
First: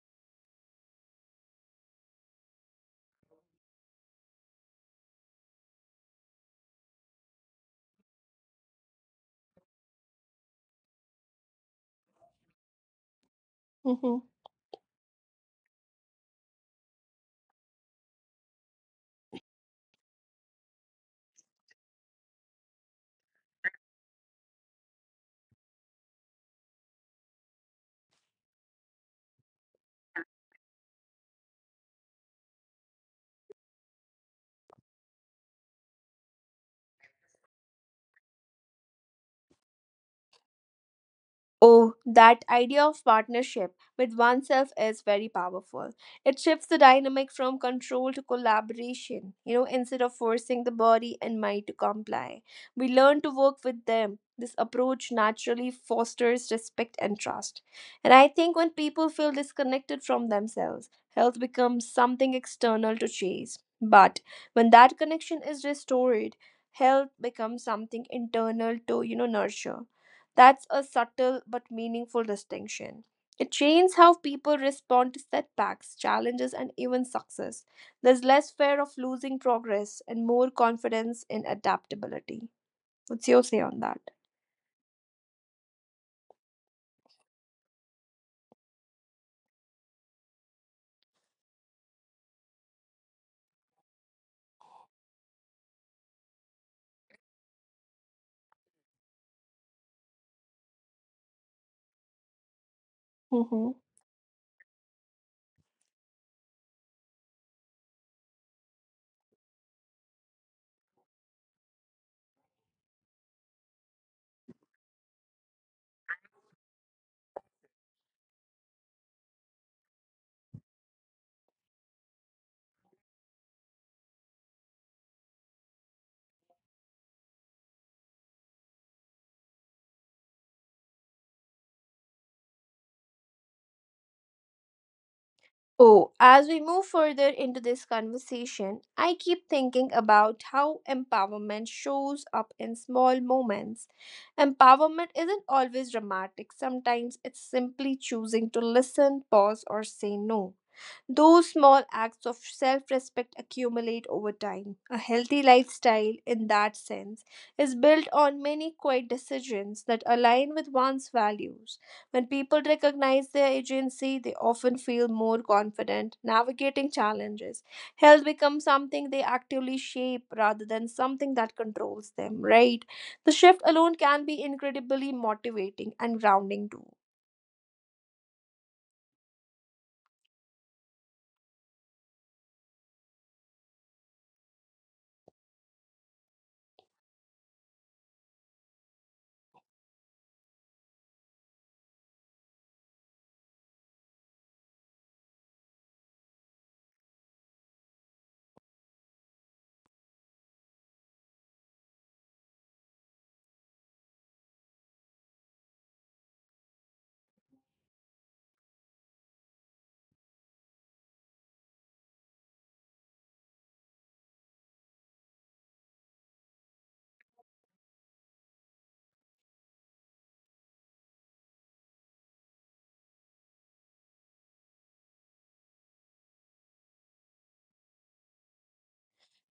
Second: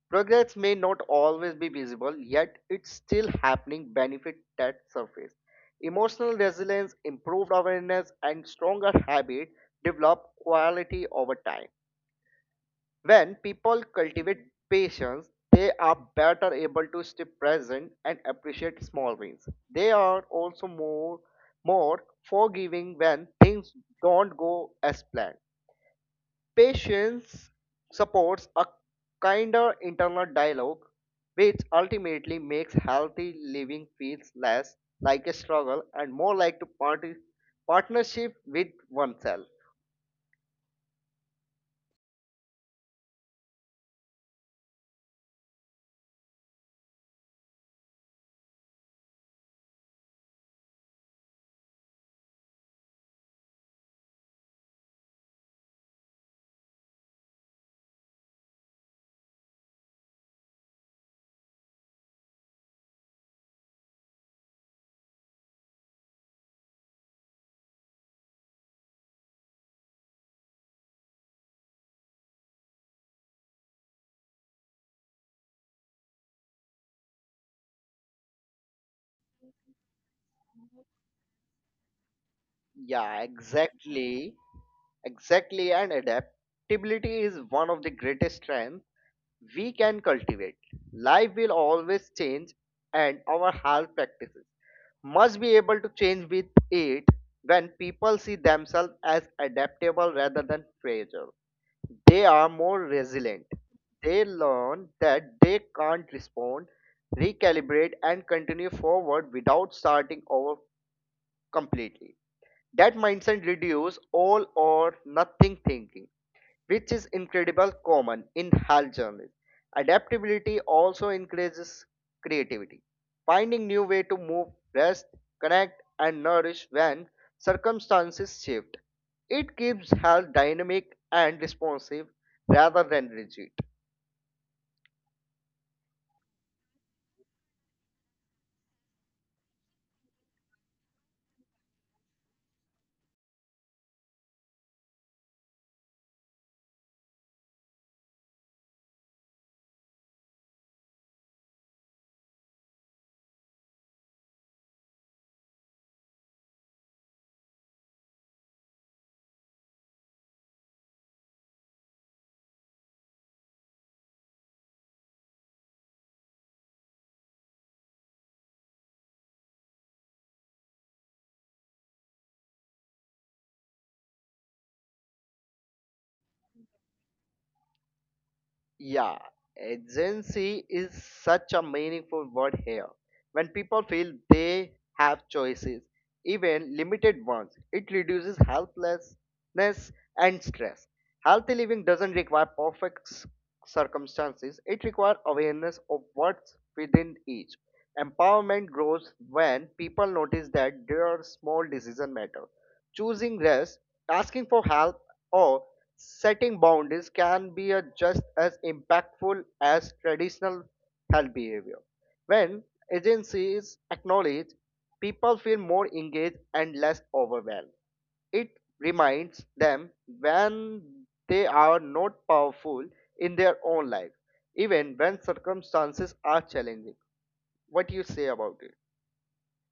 B: Progress may not always be visible, yet it's still happening benefit that surface. Emotional resilience, improved awareness, and stronger habit develop quality over time. When people
A: Mhm.
B: cultivate patience, they are better able to stay present and appreciate small wins. They are also more forgiving when things don't go as planned. Patience supports a kinder internal dialogue which ultimately makes healthy living feels less like a struggle and more like to party partnership with oneself.
A: Oh, that idea of partnership with oneself is very powerful. It shifts the dynamic from control to collaboration. You know, instead of forcing the body and mind to comply, we learn to work with them. This approach naturally fosters respect and trust. And I think when people feel disconnected from themselves, health becomes something external to chase. But when that connection is restored, health becomes something internal to, nurture. That's a subtle but meaningful distinction. It changes how people respond to setbacks, challenges, and even success. There's less fear of losing progress and more confidence in adaptability.
B: Yeah,
A: What's your say on that?
B: exactly. Exactly, and adaptability is one of the greatest strengths we can cultivate. Life will always change, and our health practices must be able to change with it when people see themselves as adaptable rather than fragile. They are more resilient.
A: Hmm.
B: They learn that they can't respond, recalibrate, and continue forward without starting over completely. That mindset reduces all or nothing thinking, which is incredibly common in health journalism. Adaptability also increases creativity, finding new way to move, rest, connect, and nourish when circumstances shift. It keeps health dynamic and responsive rather than rigid.
A: Oh, as we move further into this conversation, I keep thinking about how empowerment shows up in small moments. Empowerment isn't always dramatic, sometimes it's simply choosing to listen, pause, or say no. Those small acts of self respect accumulate over time. A healthy lifestyle, in that sense, is built on many quiet decisions that align with one's values. When people recognize their agency, they often feel more confident navigating challenges. Health becomes something they actively shape rather than something that controls them, right? The shift alone can be incredibly motivating and grounding too.
B: Yeah, agency is such a meaningful word here. When people feel they have choices, even limited ones, it reduces helplessness and stress. Healthy living doesn't require perfect circumstances, it requires awareness of what's within each. Empowerment grows when people notice that their small decisions matter. Choosing rest, asking for help, or setting boundaries can be a just as impactful as traditional health behavior. When agency is acknowledged, people feel more engaged and less overwhelmed. It reminds them when they are not powerful in their own life, even when circumstances are challenging. What do you say about it?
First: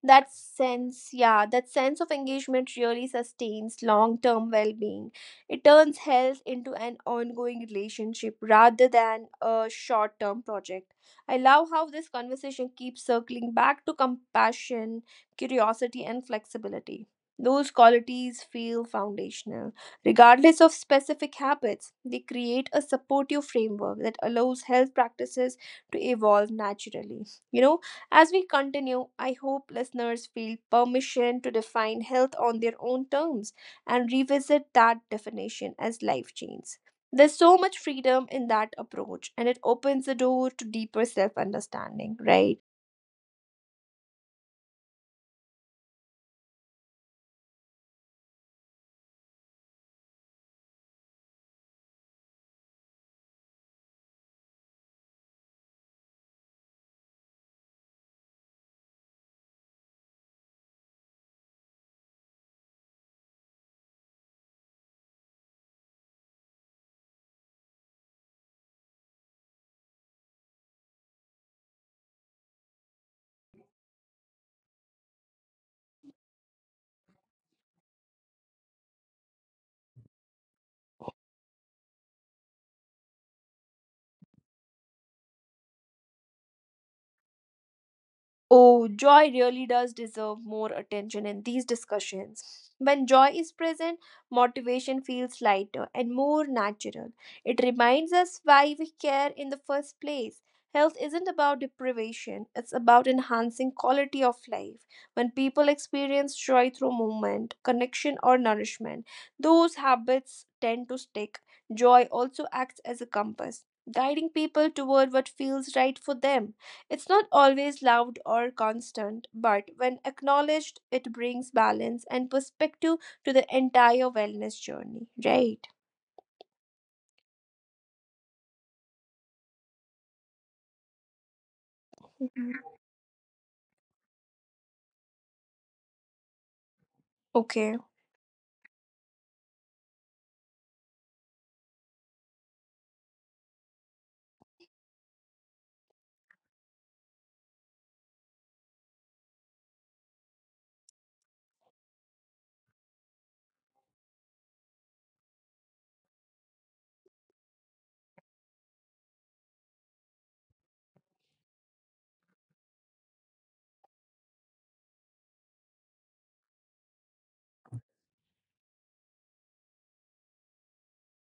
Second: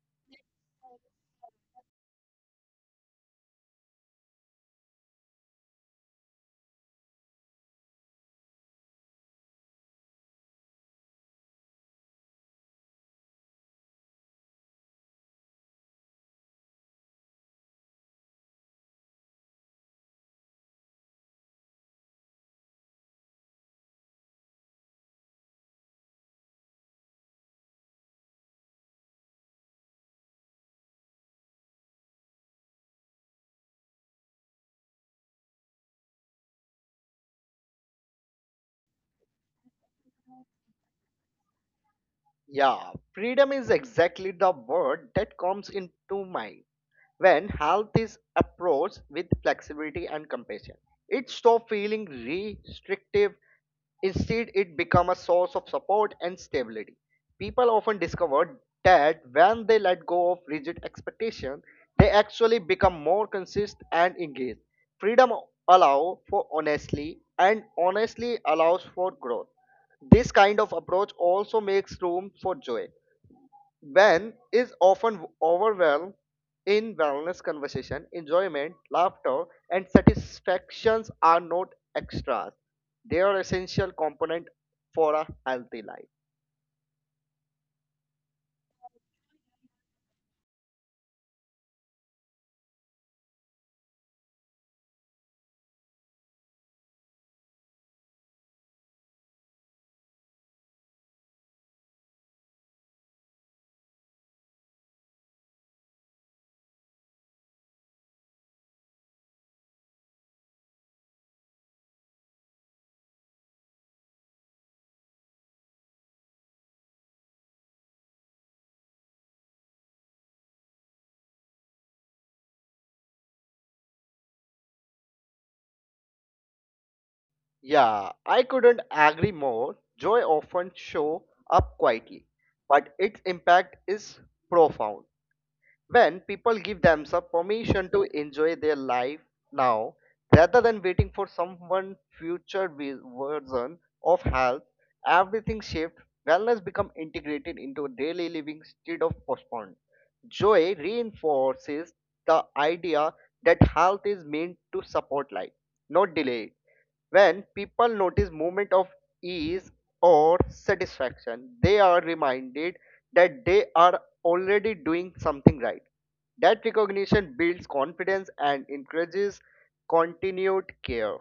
A: That sense of engagement really sustains long-term well-being. It turns health into an ongoing relationship rather than a short-term project. I love how this conversation keeps circling back to compassion, curiosity and flexibility. Those qualities feel foundational regardless of specific habits. They create a supportive framework that allows health practices to evolve naturally. You know, as we continue, I hope listeners feel permission to define health on their own terms and revisit that definition as life change. There's so much freedom in that approach, and it opens the door to deeper self understanding, right?
B: Yeah, freedom is exactly the word that comes into mind. When health is approached with flexibility and compassion, it stops feeling restrictive. Instead, it becomes a source of support and stability. People often discover that when they let go of rigid expectations, they actually become more consistent and engaged. Freedom allows for honesty, and honesty allows for growth. This kind of approach also makes room for joy. When is often overwhelmed in wellness conversation. Enjoyment, laughter, and satisfactions are not extras. They are essential component for a healthy life.
A: Oh, joy really does deserve more attention in these discussions. When joy is present, motivation feels lighter and more natural. It reminds us why we care in the first place. Health isn't about deprivation, it's about enhancing quality of life. When people experience joy through movement, connection, or nourishment, those habits tend to stick. Joy also acts as a compass, guiding people toward what feels right for them. It's not always loud or constant, but when acknowledged, it brings balance and perspective to the entire wellness journey, right?
B: Yeah, I couldn't agree more. Joy often show up quietly,
A: Mhm.
B: but its impact is profound. When people give themselves
A: Okay.
B: permission to enjoy their life now rather than waiting for someone future version of health, everything shifts. Wellness becomes integrated into daily living instead of postponed. Joy reinforces the idea that health is meant to support life, not delay it. When people notice moment of ease or satisfaction, they are reminded that they are already doing something right. That recognition builds confidence and encourages continued care.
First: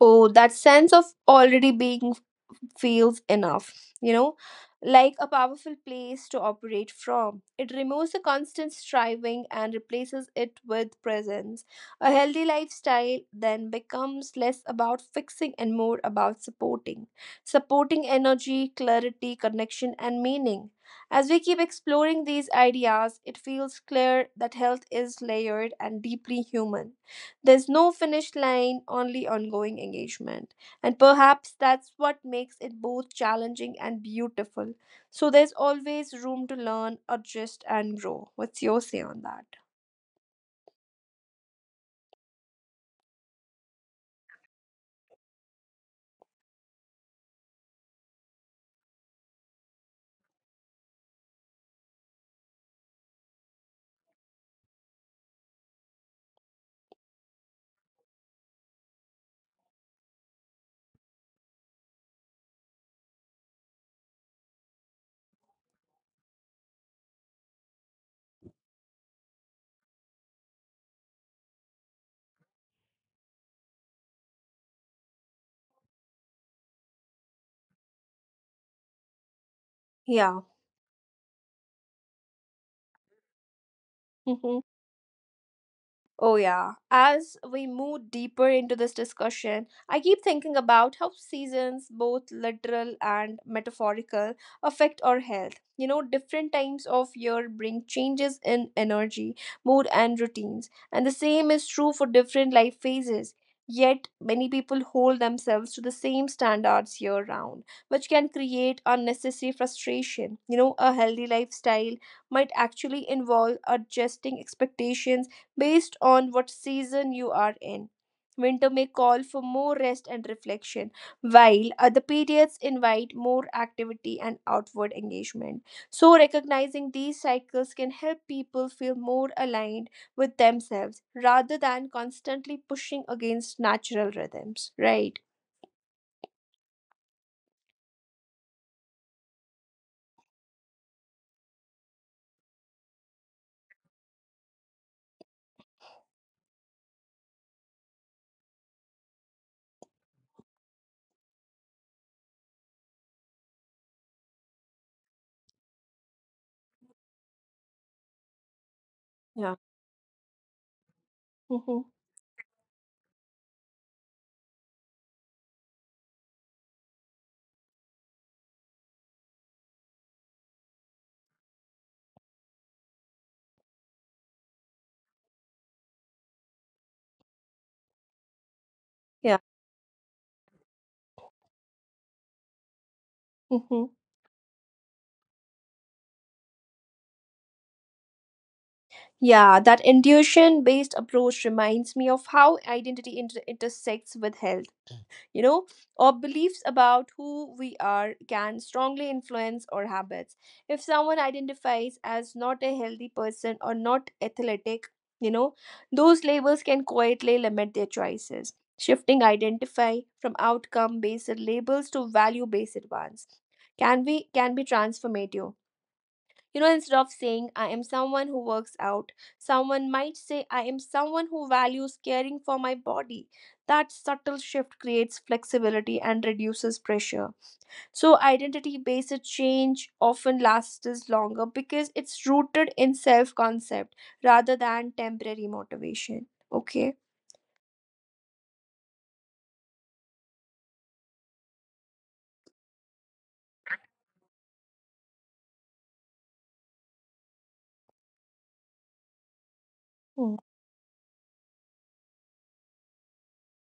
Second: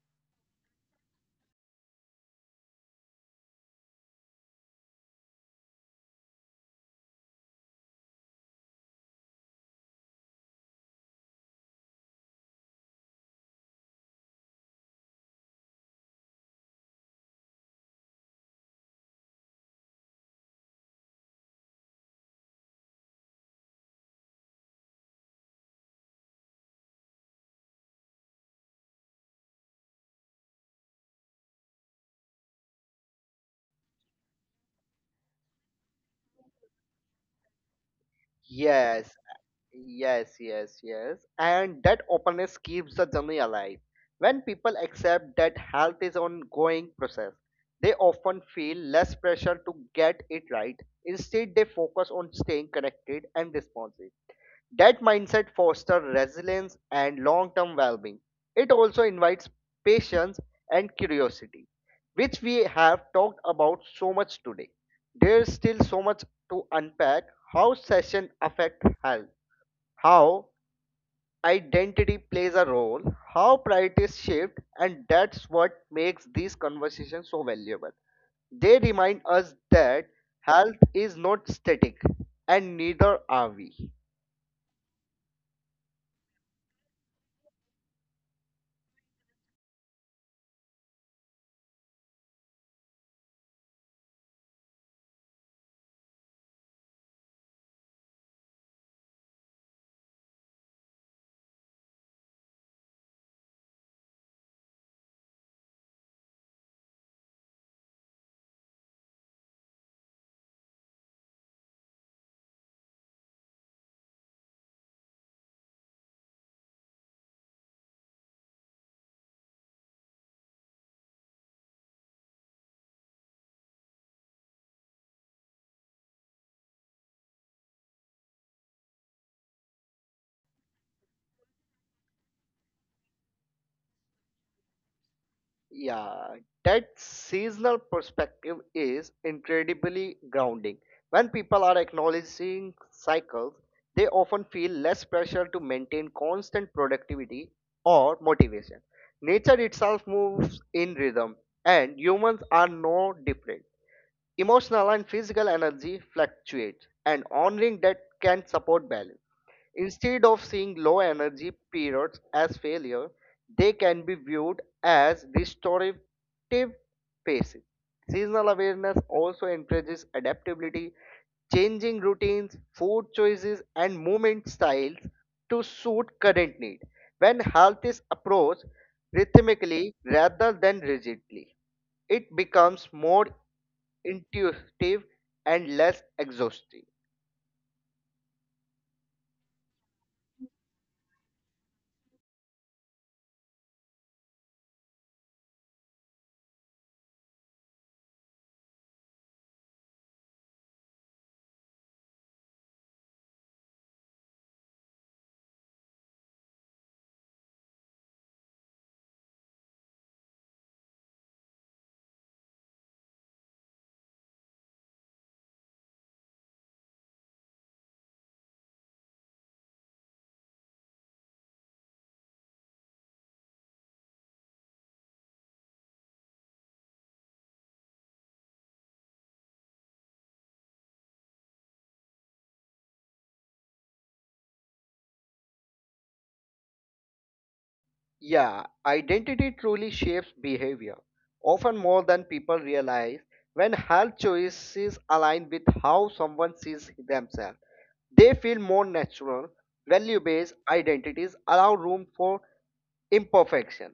A: Oh, that sense of already being feels enough, you know, like a powerful place to operate from. It removes the constant striving and replaces it with presence. A healthy lifestyle then becomes less about fixing and more about supporting. Supporting energy, clarity, connection, and meaning. As we keep exploring these ideas, it feels clear that health is layered and deeply human. There's no finish line, only ongoing engagement. And perhaps that's what makes it both challenging and beautiful. So there's always room to learn, adjust, and grow. What's your say
B: Yes,
A: on that?
B: yes, yes, yes. And that openness keeps the journey alive. When people accept that health is ongoing process, they often feel less pressure to get it right. Instead, they focus on staying connected and responsive. That mindset fosters resilience and long term well being. It also invites patience and curiosity, which we have talked about so much today. There's still so much to unpack how session affect health, how identity plays a role, how priorities shift, and that's what makes these conversations so valuable they remind us that
A: Yeah.
B: health is not static and neither are we.
A: Mhm. Oh, yeah. As we move deeper into this discussion, I keep thinking about how seasons, both literal and metaphorical, affect our health. You know, different times of year bring changes in energy, mood, and routines. And the same is true for different life phases. Yet, many people hold themselves to the same standards year round, which can create unnecessary frustration. You know, a healthy lifestyle might actually involve adjusting expectations based on what season you are in. Winter may call for more rest and reflection, while other periods invite more activity and outward engagement. So, recognizing these cycles can help people feel more aligned with themselves rather than constantly pushing against natural rhythms, right?
B: Yeah, that seasonal perspective is incredibly grounding. When people are acknowledging cycles, they often feel less pressure to maintain constant productivity or motivation. Nature itself moves in rhythm, and humans are no different. Emotional and physical energy fluctuate, and honoring that can support balance.
A: Yeah.
B: Instead of seeing low energy
A: Hmm.
B: periods as failure, they can be viewed as restorative phases. Seasonal awareness also encourages adaptability, changing routines, food choices, and movement styles to suit current need. When health is approached
A: Yeah.
B: rhythmically rather than rigidly, it becomes more
A: Hmm.
B: intuitive and less exhausting.
A: Yeah. That intuition based approach reminds me of how identity intersects with health. You know, or beliefs about who we are can strongly influence our habits. If someone identifies as not a healthy person or not athletic, you know, those labels can quietly limit their choices. Shifting identify from outcome based labels to value based ones can be transformative. Instead of saying, I am someone who works out, someone might say, I am someone who values caring for my body. That subtle shift creates flexibility and reduces pressure. So, identity based change often lasts longer because it's rooted in self concept rather than temporary motivation. Okay.
B: Yeah, identity truly shapes behavior, often more than people realize. When health choices align with how someone sees themselves, they feel more natural. Value based identities allow room for imperfection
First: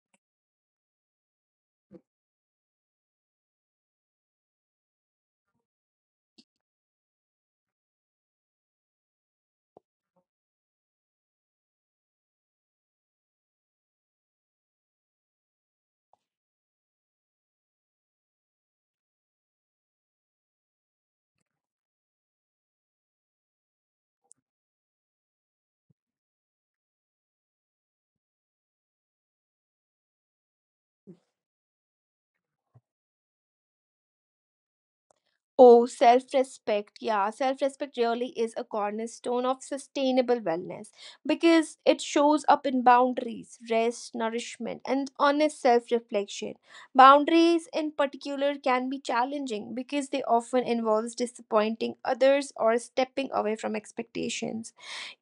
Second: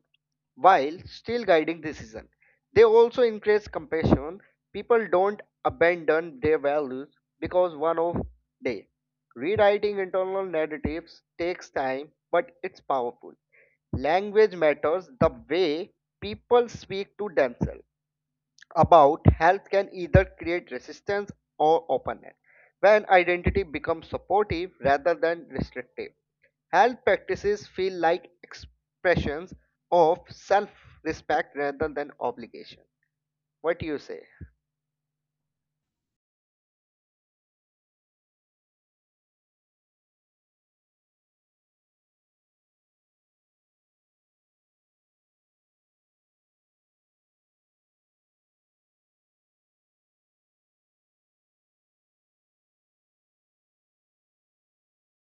B: while still guiding decision. They also increase compassion. People don't abandon their values because one of day. Rewriting internal narratives takes time, but it's powerful. Language matters. The way people speak to themselves about health can either create resistance or openness. When identity becomes supportive rather than restrictive, health practices feel like expressions of self respect rather than obligation. What do you say?
A: Oh, self respect. Yeah, self respect really is a cornerstone of sustainable wellness because it shows up in boundaries, rest, nourishment, and honest self reflection. Boundaries, in particular, can be challenging because they often involve disappointing others or stepping away from expectations.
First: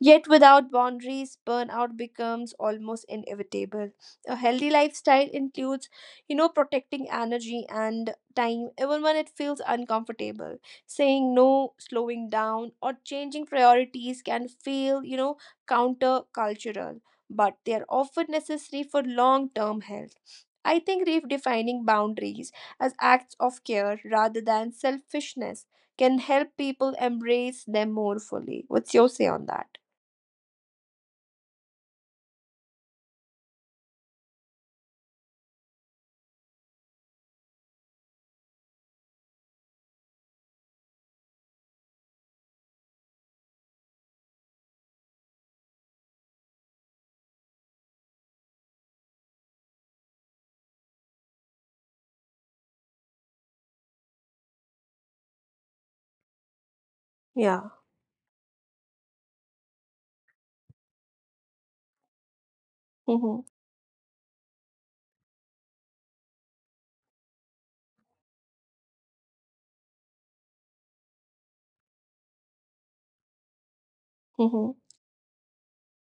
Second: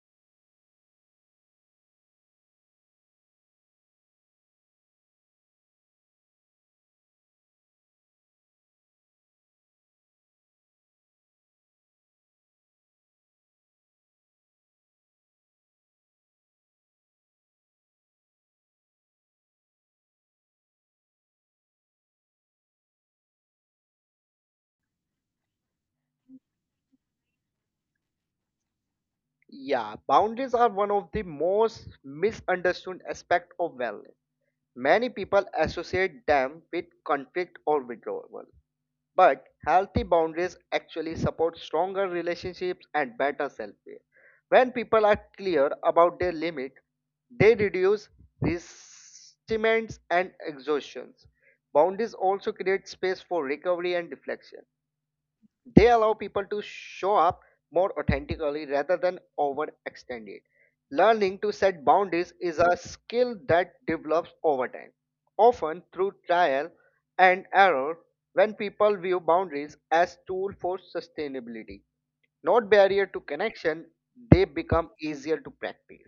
A: Yet, without boundaries, burnout becomes almost inevitable. A healthy lifestyle includes, protecting energy and time, even when it feels uncomfortable. Saying no, slowing down, or changing priorities can feel, countercultural, but they're often necessary for long term health. I think redefining boundaries as acts of care rather than selfishness can help people embrace them more fully. What's your say on that?
B: Yeah, boundaries are one of the most misunderstood aspects of wellness. Many people associate them with conflict or withdrawal. But healthy boundaries actually support stronger relationships and better self care. When people are clear about their limit, they reduce resentments and exhaustions. Boundaries also create space for recovery and reflection they allow people to show up
A: Yeah.
B: more authentically rather than overextended. Learning to set boundaries is a skill
A: Mm-hmm.
B: that develops over time, often through trial and error when people view boundaries as tool for sustainability, not barrier to connection, they
A: Mm-hmm.
B: become easier to practice.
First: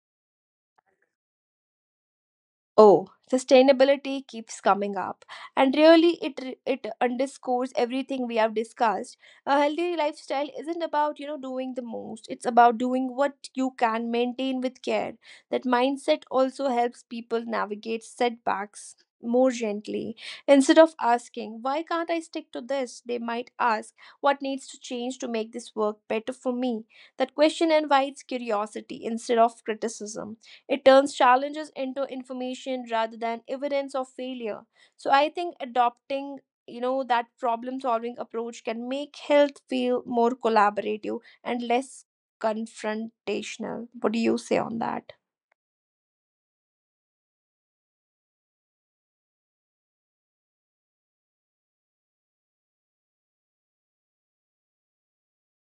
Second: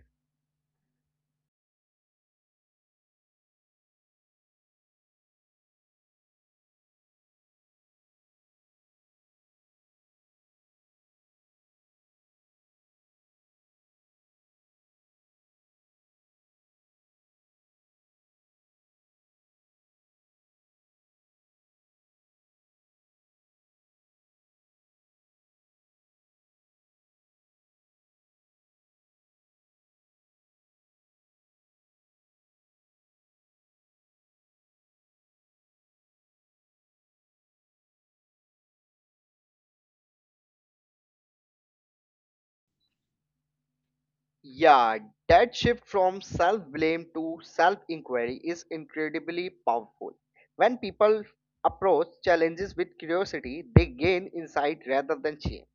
A: Oh, sustainability keeps coming up, and really, it underscores everything we have discussed. A healthy lifestyle isn't about doing the most; it's about doing what you can maintain with care. That mindset also helps people navigate setbacks more gently. Instead of asking, "Why can't I stick to this?" they might ask, "What needs to change to make this work better for me?" That question invites curiosity instead of criticism. It turns challenges into information rather than evidence of failure. So I think adopting that problem solving approach can make health feel more collaborative and less confrontational. What do you say on
B: Yeah,
A: that?
B: that shift from self blame to self inquiry is incredibly powerful. When people approach challenges with curiosity, they gain insight rather than shame.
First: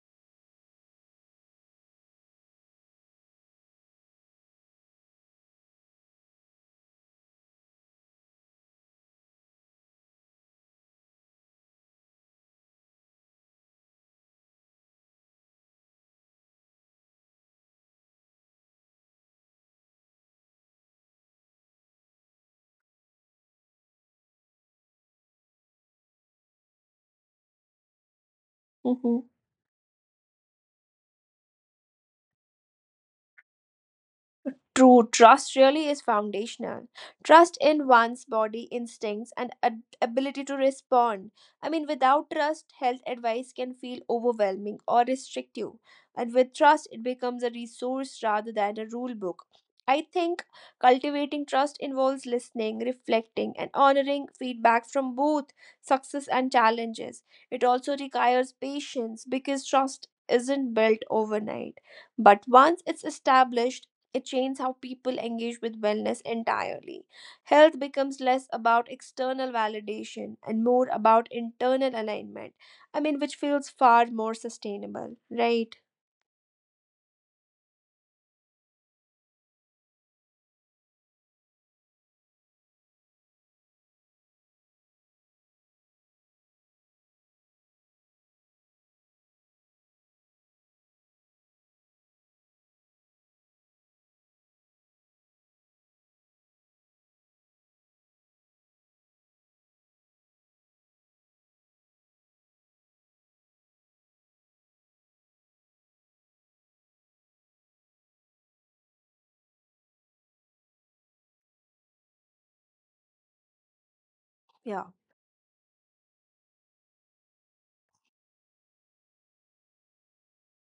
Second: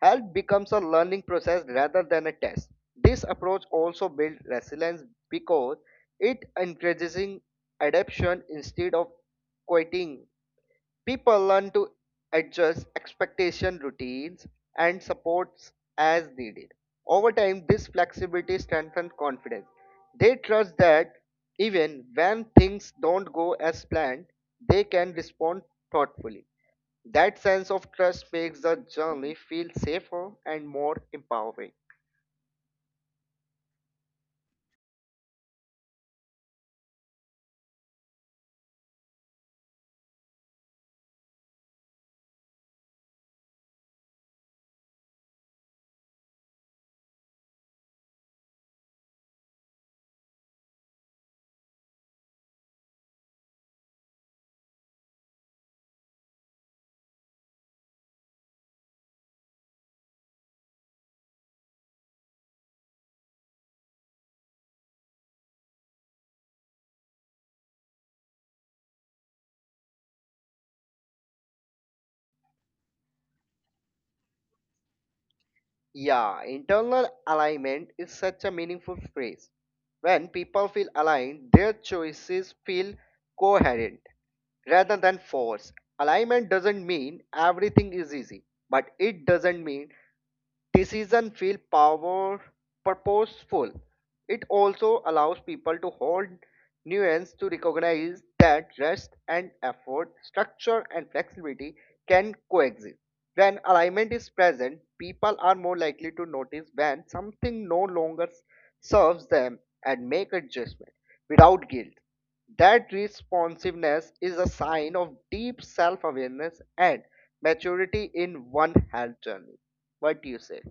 B: Health becomes a learning process rather than a test. This approach also builds resilience because it encourages adaptation instead of quitting. People learn to adjust expectation routines and supports as needed. Over time, this flexibility strengthens confidence. They trust that even when things don't go as planned, they can respond thoughtfully. That sense of trust makes the
A: Hmm.
B: journey feel safer and more empowering.
A: True trust really is foundational. Trust in one's body instincts and ability to respond. I mean, without trust, health advice can feel overwhelming or restrictive. And with trust, it becomes a resource rather than a rule book. I think cultivating trust involves listening, reflecting, and honoring feedback from both success and challenges. It also requires patience because trust isn't built overnight. But once it's established, it changes how people engage with wellness entirely. Health becomes less about external validation and more about internal alignment. I mean, which feels far more sustainable, right?
B: Yeah, internal alignment is such a meaningful phrase. When people feel aligned, their choices feel coherent rather than forced. Alignment doesn't mean everything is easy, but it doesn't mean decision feel power purposeful. It also allows people to hold nuance to recognize that rest and effort, structure and flexibility can coexist. When alignment is present, people are more likely to notice when something no longer serves them and make adjustment without guilt. That responsiveness is a
A: Yeah.
B: sign of deep self awareness and maturity in one health journey. What do you say?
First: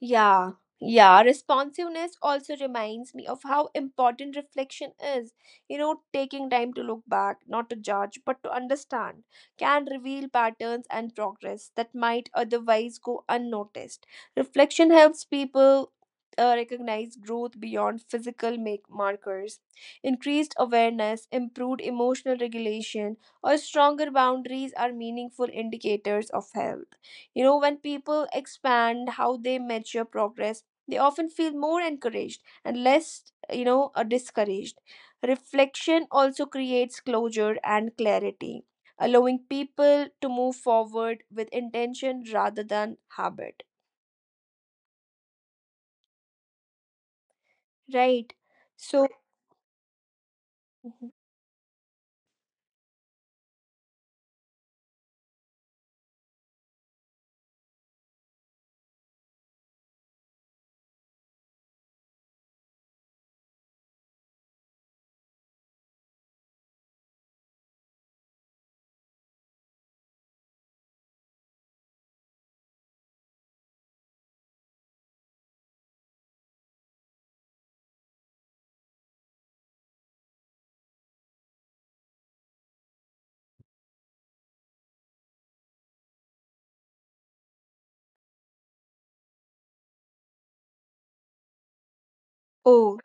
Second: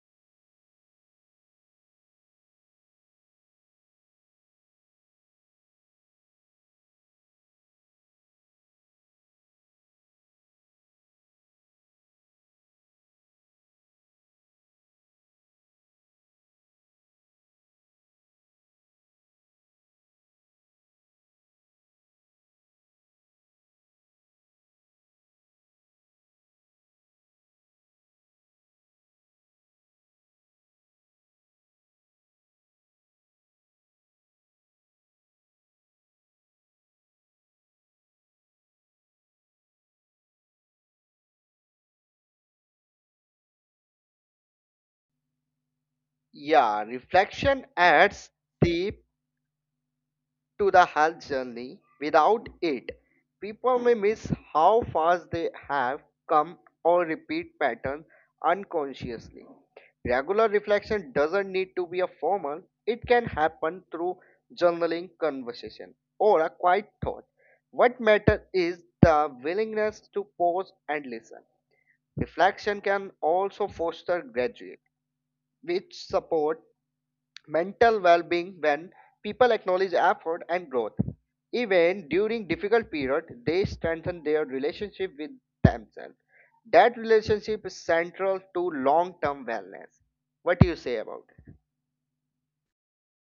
A: Yeah, yeah. Responsiveness also reminds me of how important reflection is. You know, taking time to look back, not to judge, but to understand, can reveal patterns and progress that might otherwise go unnoticed. Reflection helps people. Recognize growth beyond physical make markers, increased awareness, improved emotional regulation, or stronger boundaries are meaningful indicators of health. You know, when people expand how they measure progress, they often feel more encouraged and less, discouraged. Reflection also creates closure and clarity, allowing people to move forward with intention rather than habit.
B: Yeah, reflection adds
A: Right?
B: deep
A: So,
B: to the health journey. Without it, people may miss how fast they have come or repeat patterns unconsciously. Regular reflection doesn't need to be a formal, it can happen through journaling, conversation, or a quiet thought. What matters is the willingness to pause and listen. Reflection can also foster graduate, which support mental well being when people acknowledge effort and growth. Even during difficult periods, they strengthen their relationship with themselves. That relationship is central to long term wellness. What do you say about it?
A: oh,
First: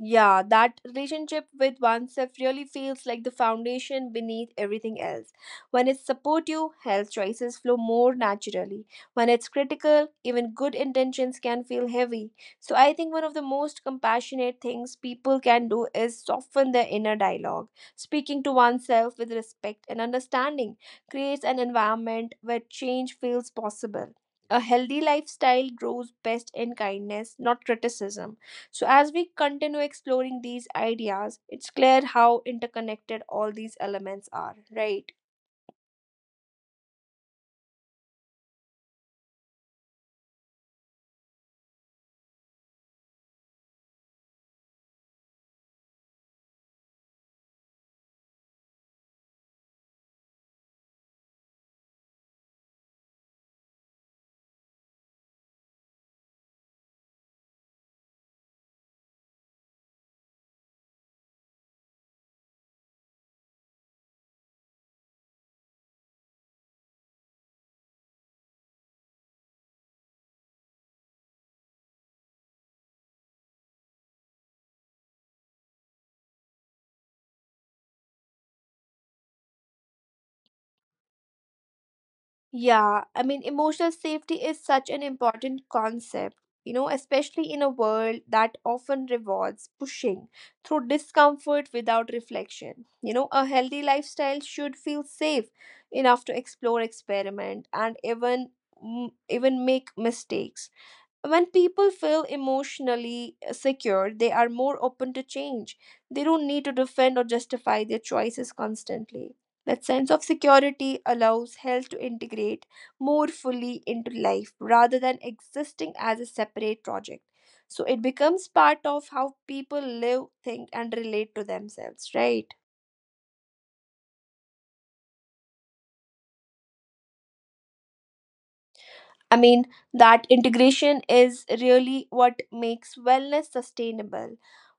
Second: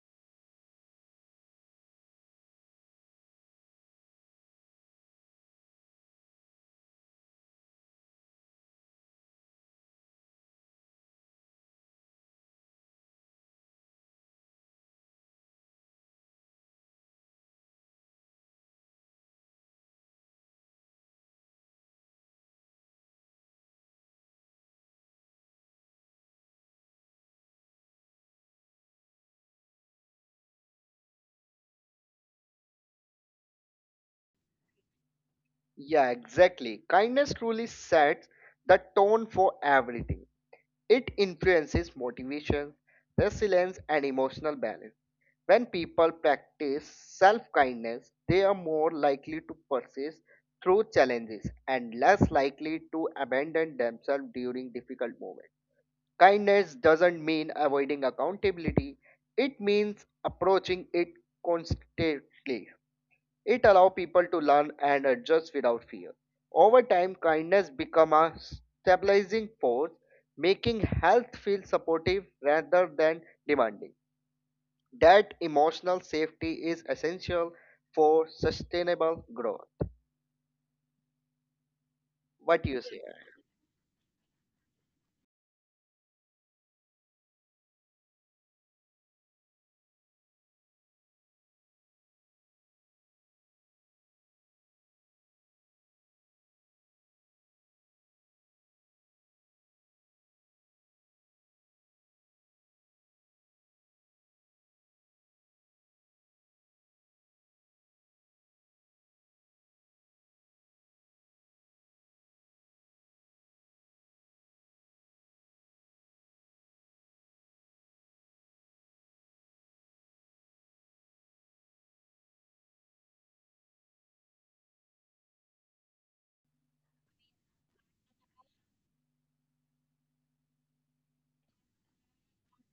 A: yeah, that relationship with oneself really feels like the foundation beneath everything else. When it's supportive, health choices flow more naturally. When it's critical, even good intentions can feel heavy. So, I think one of the most compassionate things people can do is soften their inner dialogue. Speaking to oneself with respect and understanding creates an environment where change feels possible. A healthy lifestyle grows best in kindness, not criticism. So, as we continue exploring these ideas, it's clear how interconnected all these elements are, right?
B: Yeah, exactly. Kindness truly sets the tone for everything. It influences motivation, resilience, and emotional balance. When people practice self kindness, they are more likely to persist through challenges and less likely to abandon themselves during difficult moments. Kindness doesn't mean avoiding accountability, it means approaching it constantly. It allows people to learn and adjust without fear. Over time, kindness becomes a stabilizing force, making health feel supportive rather than demanding. That emotional safety is essential for sustainable growth. What do you say?
A: Yeah, I mean, emotional safety is such an important concept, you know, especially in a world that often rewards pushing through discomfort without reflection. You know, a healthy lifestyle should feel safe enough to explore, experiment, and even make mistakes. When people feel emotionally secure, they are more open to change. They don't need to defend or justify their choices constantly. That sense of security allows health to integrate more fully into life rather than existing as a separate project. So it becomes part of how people live, think, and relate to themselves, right? I mean, that integration is really what makes wellness sustainable.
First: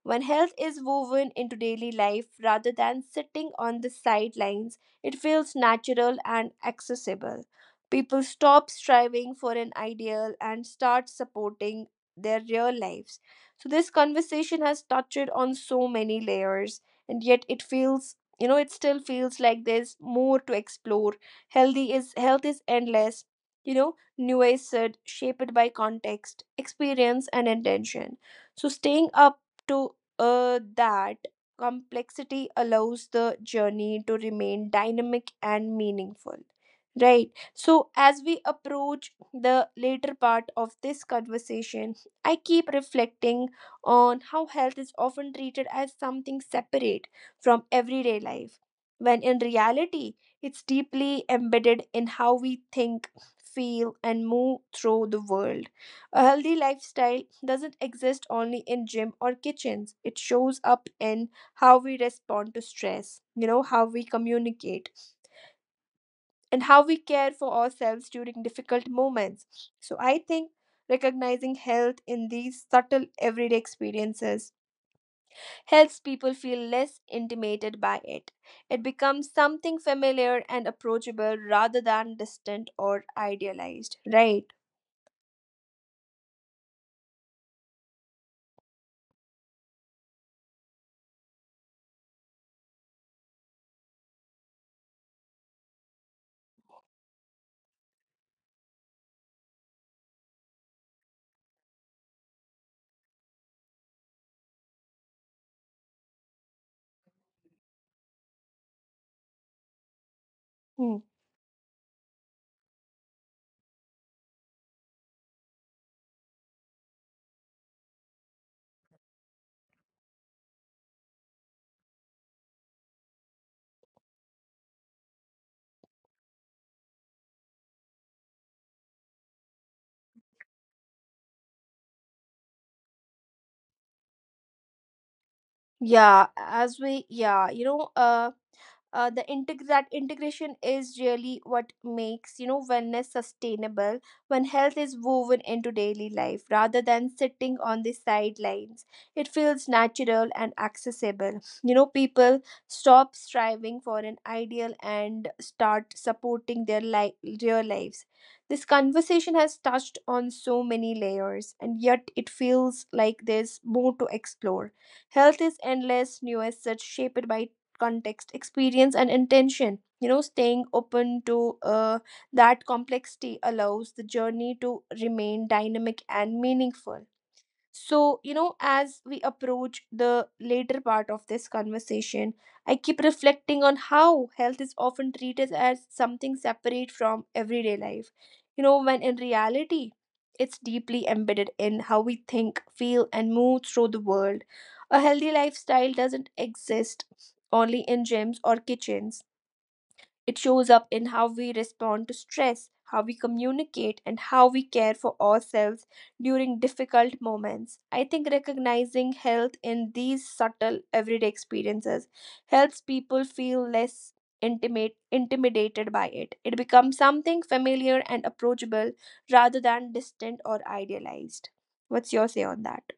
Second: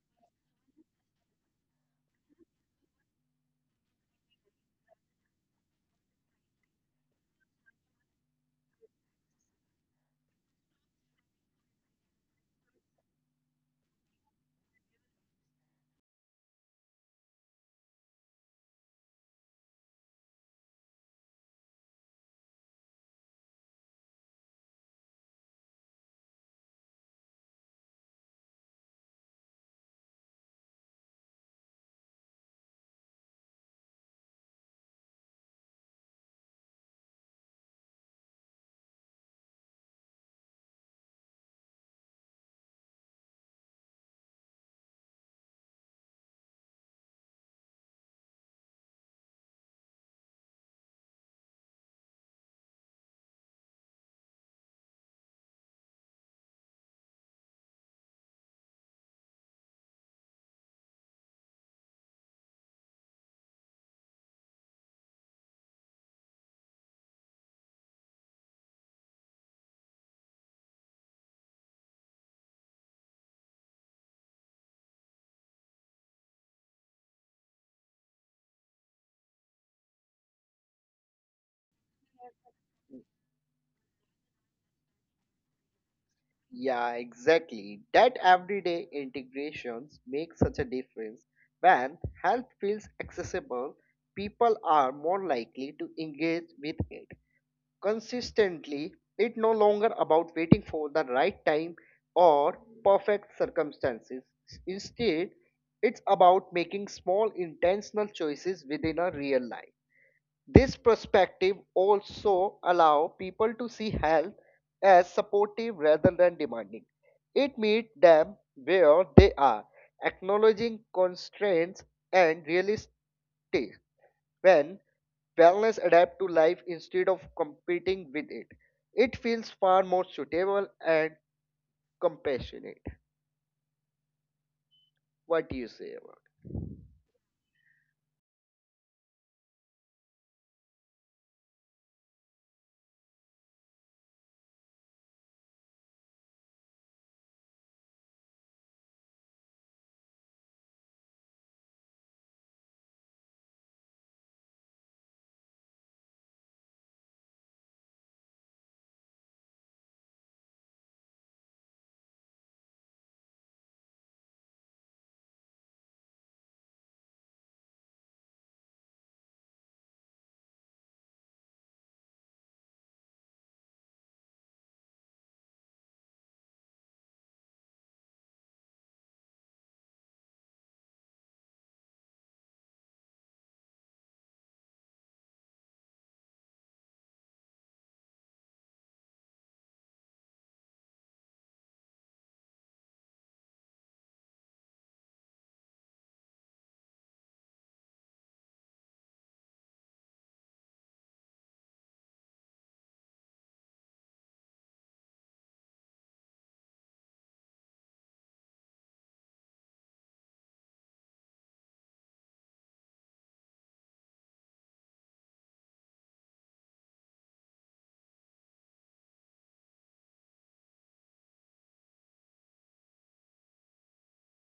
A: When health is woven into daily life rather than sitting on the sidelines, it feels natural and accessible. People stop striving for an ideal and start supporting their real lives. So, this conversation has touched on so many layers, and yet it feels it still feels like there's more to explore. Health is endless, you know, nuanced, shaped by context, experience, and intention. So, staying up to that complexity allows the journey to remain dynamic and meaningful. Right. So, as we approach the later part of this conversation, I keep reflecting on how health is often treated as something separate from everyday life, when in reality, it's deeply embedded in how we think, feel, and move through the world. A healthy lifestyle doesn't exist only in gym or kitchens. It shows up in how we respond to stress, you know, how we communicate, and how we care for ourselves during difficult moments. So I think recognizing health in these subtle everyday experiences helps people feel less intimidated by it. It becomes something familiar and approachable rather than distant or idealized, right?
B: Yeah, exactly. That everyday integrations make such a difference. When health feels accessible, people are more likely to engage with it consistently. It no longer about waiting for the right time or perfect circumstances. Instead, it's about making small intentional choices within a real life. This perspective
A: Hmm.
B: also allows people to see health as supportive rather than demanding. It meets them where they are acknowledging constraints and realistic. When wellness adapts to life instead of competing with it, it feels far more suitable and compassionate. What do you say about?
A: Yeah, as we yeah, you know, the integ- That integration is really what makes, you know, wellness sustainable. When health is woven into daily life rather than sitting on the sidelines, it feels natural and accessible. You know, people stop striving for an ideal and start supporting real lives. This conversation has touched on so many layers, and yet it feels like there's more to explore. Health is endless, nuanced, shaped by context, experience, and intention. You know, staying open to that complexity allows the journey to remain dynamic and meaningful. So, you know, as we approach the later part of this conversation, I keep reflecting on how health is often treated as something separate from everyday life, you know, when in reality, it's deeply embedded in how we think, feel, and move through the world. A healthy lifestyle doesn't exist only in gyms or kitchens. It shows up in how we respond to stress, how we communicate, and how we care for ourselves during difficult moments. I think recognizing health in these subtle everyday experiences helps people feel less intimate intimidated by it. It becomes something familiar and approachable rather than distant or idealized. What's your say on that?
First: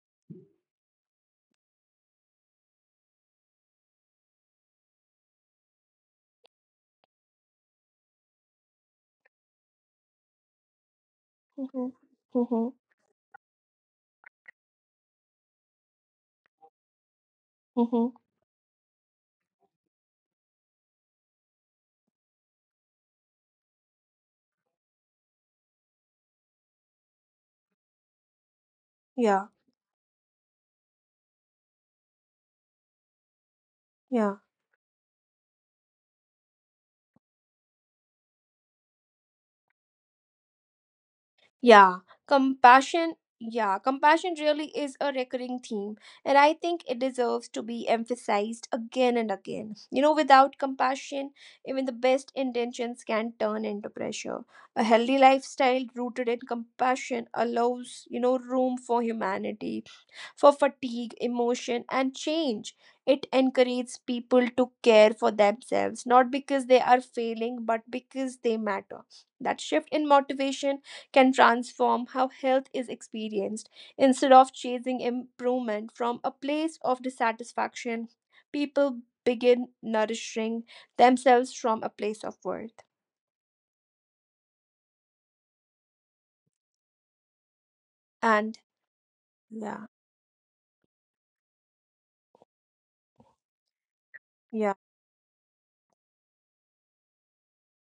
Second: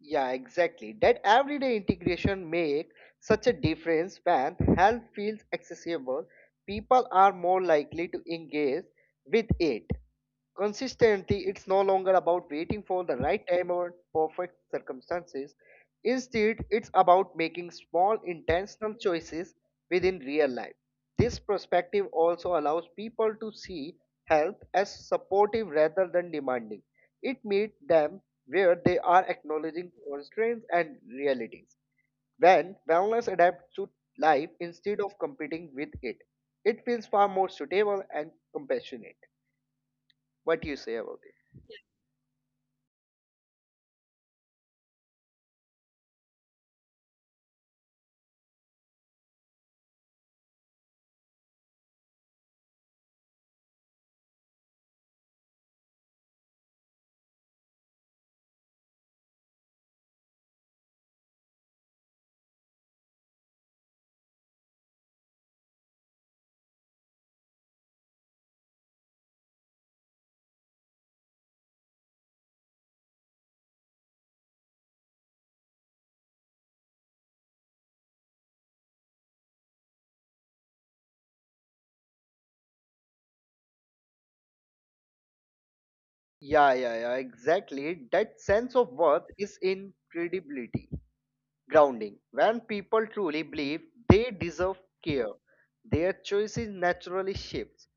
B: Yeah, exactly. That everyday integration make such a difference when health feels accessible, people are more likely to engage with it. Consistently, it's no
A: Mm-hmm.
B: longer about
A: Mm-hmm.
B: waiting for the right time or perfect circumstances. Instead, it's about making small
A: Mm-hmm.
B: intentional choices within real life. This perspective also allows people to see health as supportive rather than demanding. It meets them where they are
A: Yeah.
B: acknowledging constraints and realities. When wellness adapts to
A: Yeah.
B: life instead of competing with it, it feels far more suitable and compassionate. What do you say about it?
A: Yeah, compassion. Yeah, compassion really is a recurring theme, and I think it deserves to be emphasized again and again. You know, without compassion, even the best intentions can turn into pressure. A healthy lifestyle rooted in compassion allows, you know, room for humanity, for fatigue, emotion, and change. It encourages people to care for themselves, not because they are failing, but because they matter. That shift in motivation can transform how health is experienced. Instead of chasing improvement from a place of dissatisfaction, people begin nourishing themselves from a place of worth.
B: Yeah, yeah, yeah, exactly. That
A: And
B: sense of worth is
A: yeah,
B: in credibility. Grounding. When people truly believe they
A: yeah,
B: deserve care, their choices naturally shifts.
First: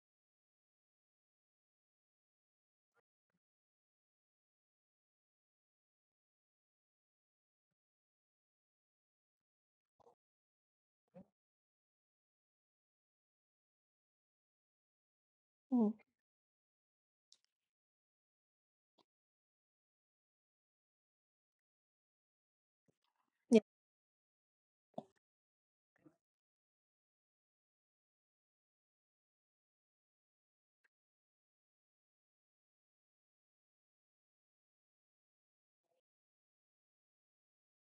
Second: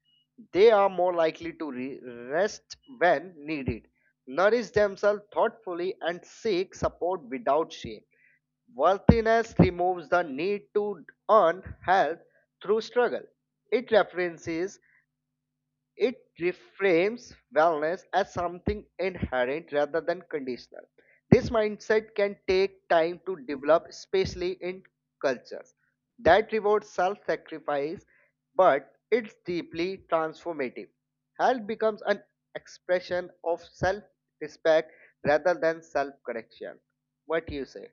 B: They are more likely to rest when needed, nourish themselves thoughtfully, and seek support without shame. Worthiness removes the need to earn health through struggle. It references.
A: mm,
B: It reframes wellness as something inherent rather than conditional. This mindset can take time to develop, especially in cultures that reward self sacrifice, but it's deeply transformative. Health becomes an expression of self respect rather than self correction. What you say?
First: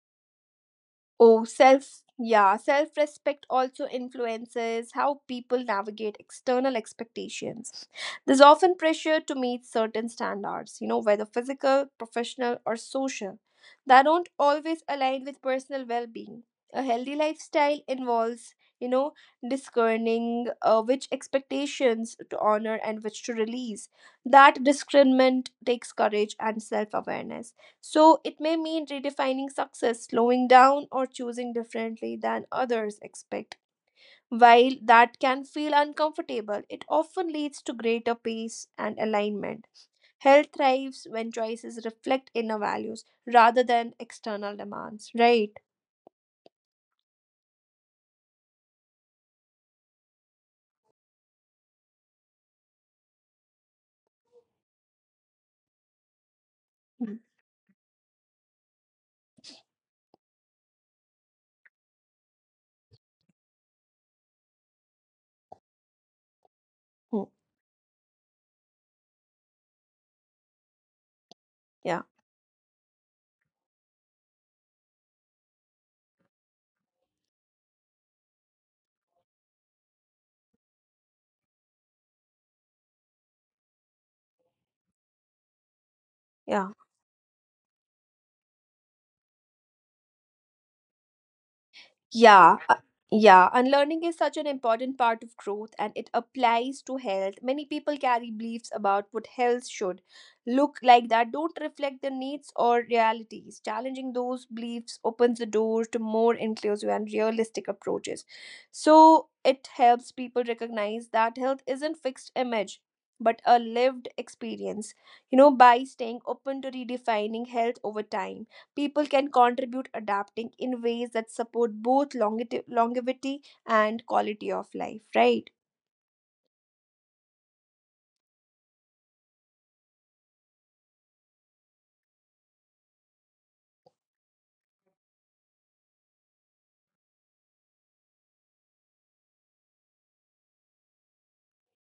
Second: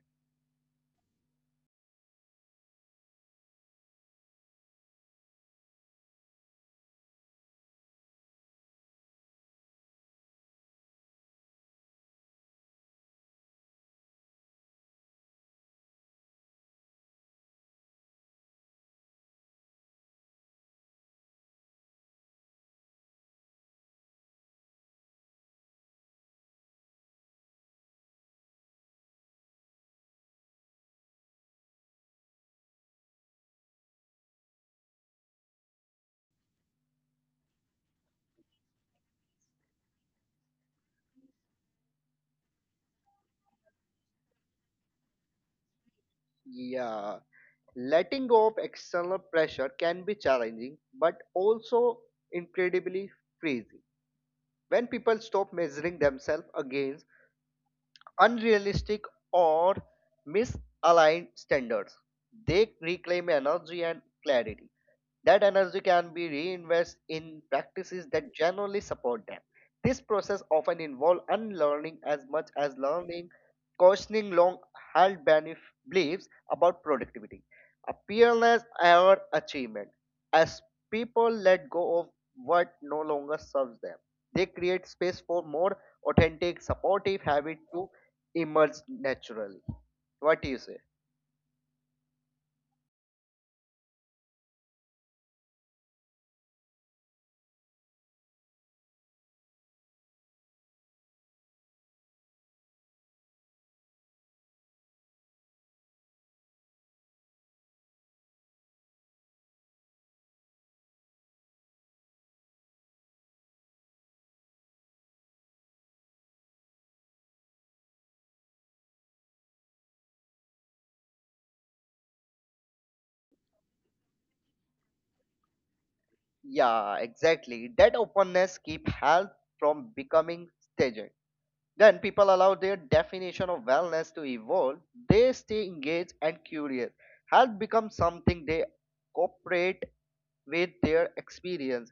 A: oh, yeah, self respect also influences how people navigate external expectations. There's often pressure to meet certain standards, you know, whether physical, professional, or social, that don't always align with personal well being. A healthy lifestyle involves, you know, discerning which expectations to honor and which to release. That discernment takes courage and self awareness, so it may mean redefining success, slowing down, or choosing differently than others expect. While that can feel uncomfortable, it often leads to greater peace and alignment. Health thrives when choices reflect inner values rather than external demands, right?
B: Yeah. Letting go of external pressure can be challenging, but also incredibly freeing. When people stop measuring themselves against
A: Mhm.
B: unrealistic or misaligned standards. They reclaim energy and clarity. That energy can be reinvested
A: Mm.
B: in practices that generally support them. This process often involves unlearning
A: Yeah,
B: as much as learning, questioning long held beliefs about productivity, appearance, or achievement. As people let go of what no longer serves them, they create space for more authentic,
A: yeah.
B: supportive habits to emerge naturally. What do you say?
A: Yeah, uh, yeah. Unlearning is such an important part of growth, and it applies to health. Many people carry beliefs about what health should look like that don't reflect their needs or realities. Challenging those beliefs opens the door to more inclusive and realistic approaches. So it helps people recognize that health isn't fixed image. But a lived experience, you know, by staying open to redefining health over time, people can contribute adapting in ways that support both longevity and quality of life, right?
B: Yeah, exactly. That openness keep health from becoming staged. Then people allow their definition of wellness to evolve. They stay engaged and curious. Health becomes something they cooperate with their experience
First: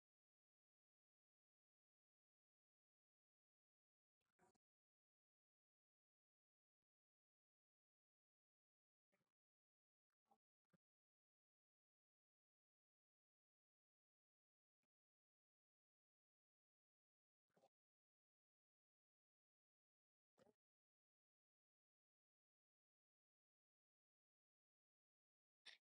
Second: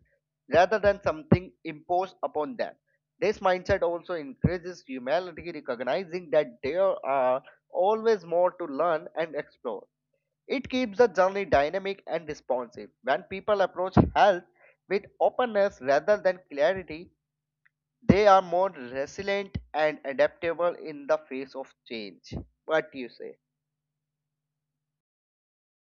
B: rather than something imposed upon them. This mindset also increases humanity, recognizing that there are always more to learn and explore. It keeps the journey dynamic and responsive. When people approach health with openness rather than clarity, they are more resilient and adaptable in the face of change. What do you say?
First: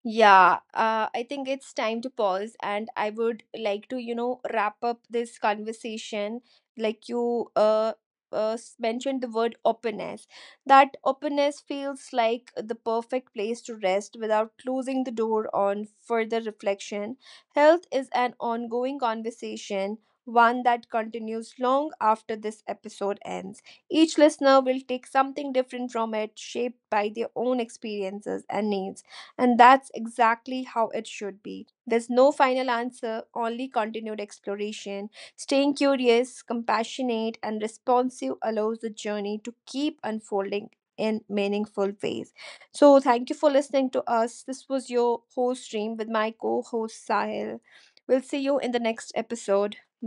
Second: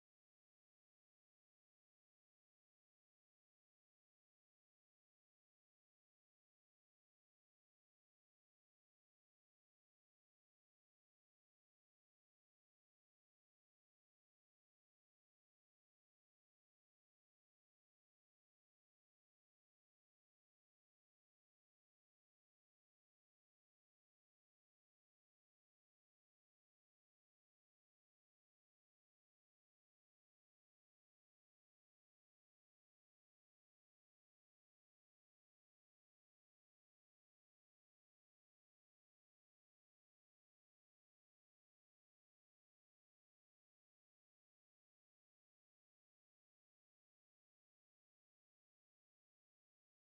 A: Yeah, I think it's time to pause, and I would like to, you know, wrap up this conversation. Like you mentioned the word openness. That openness feels like the perfect place to rest without closing the door on further reflection. Health is an ongoing conversation, one that continues long after this episode ends. Each listener will take something different from it, shaped by their own experiences and needs. And that's exactly how it should be. There's no final answer, only continued exploration. Staying curious, compassionate, and responsive allows the journey to keep unfolding in meaningful ways. So, thank you for listening to us. This was your host stream with my co host Sahil. We'll see you in the next episode.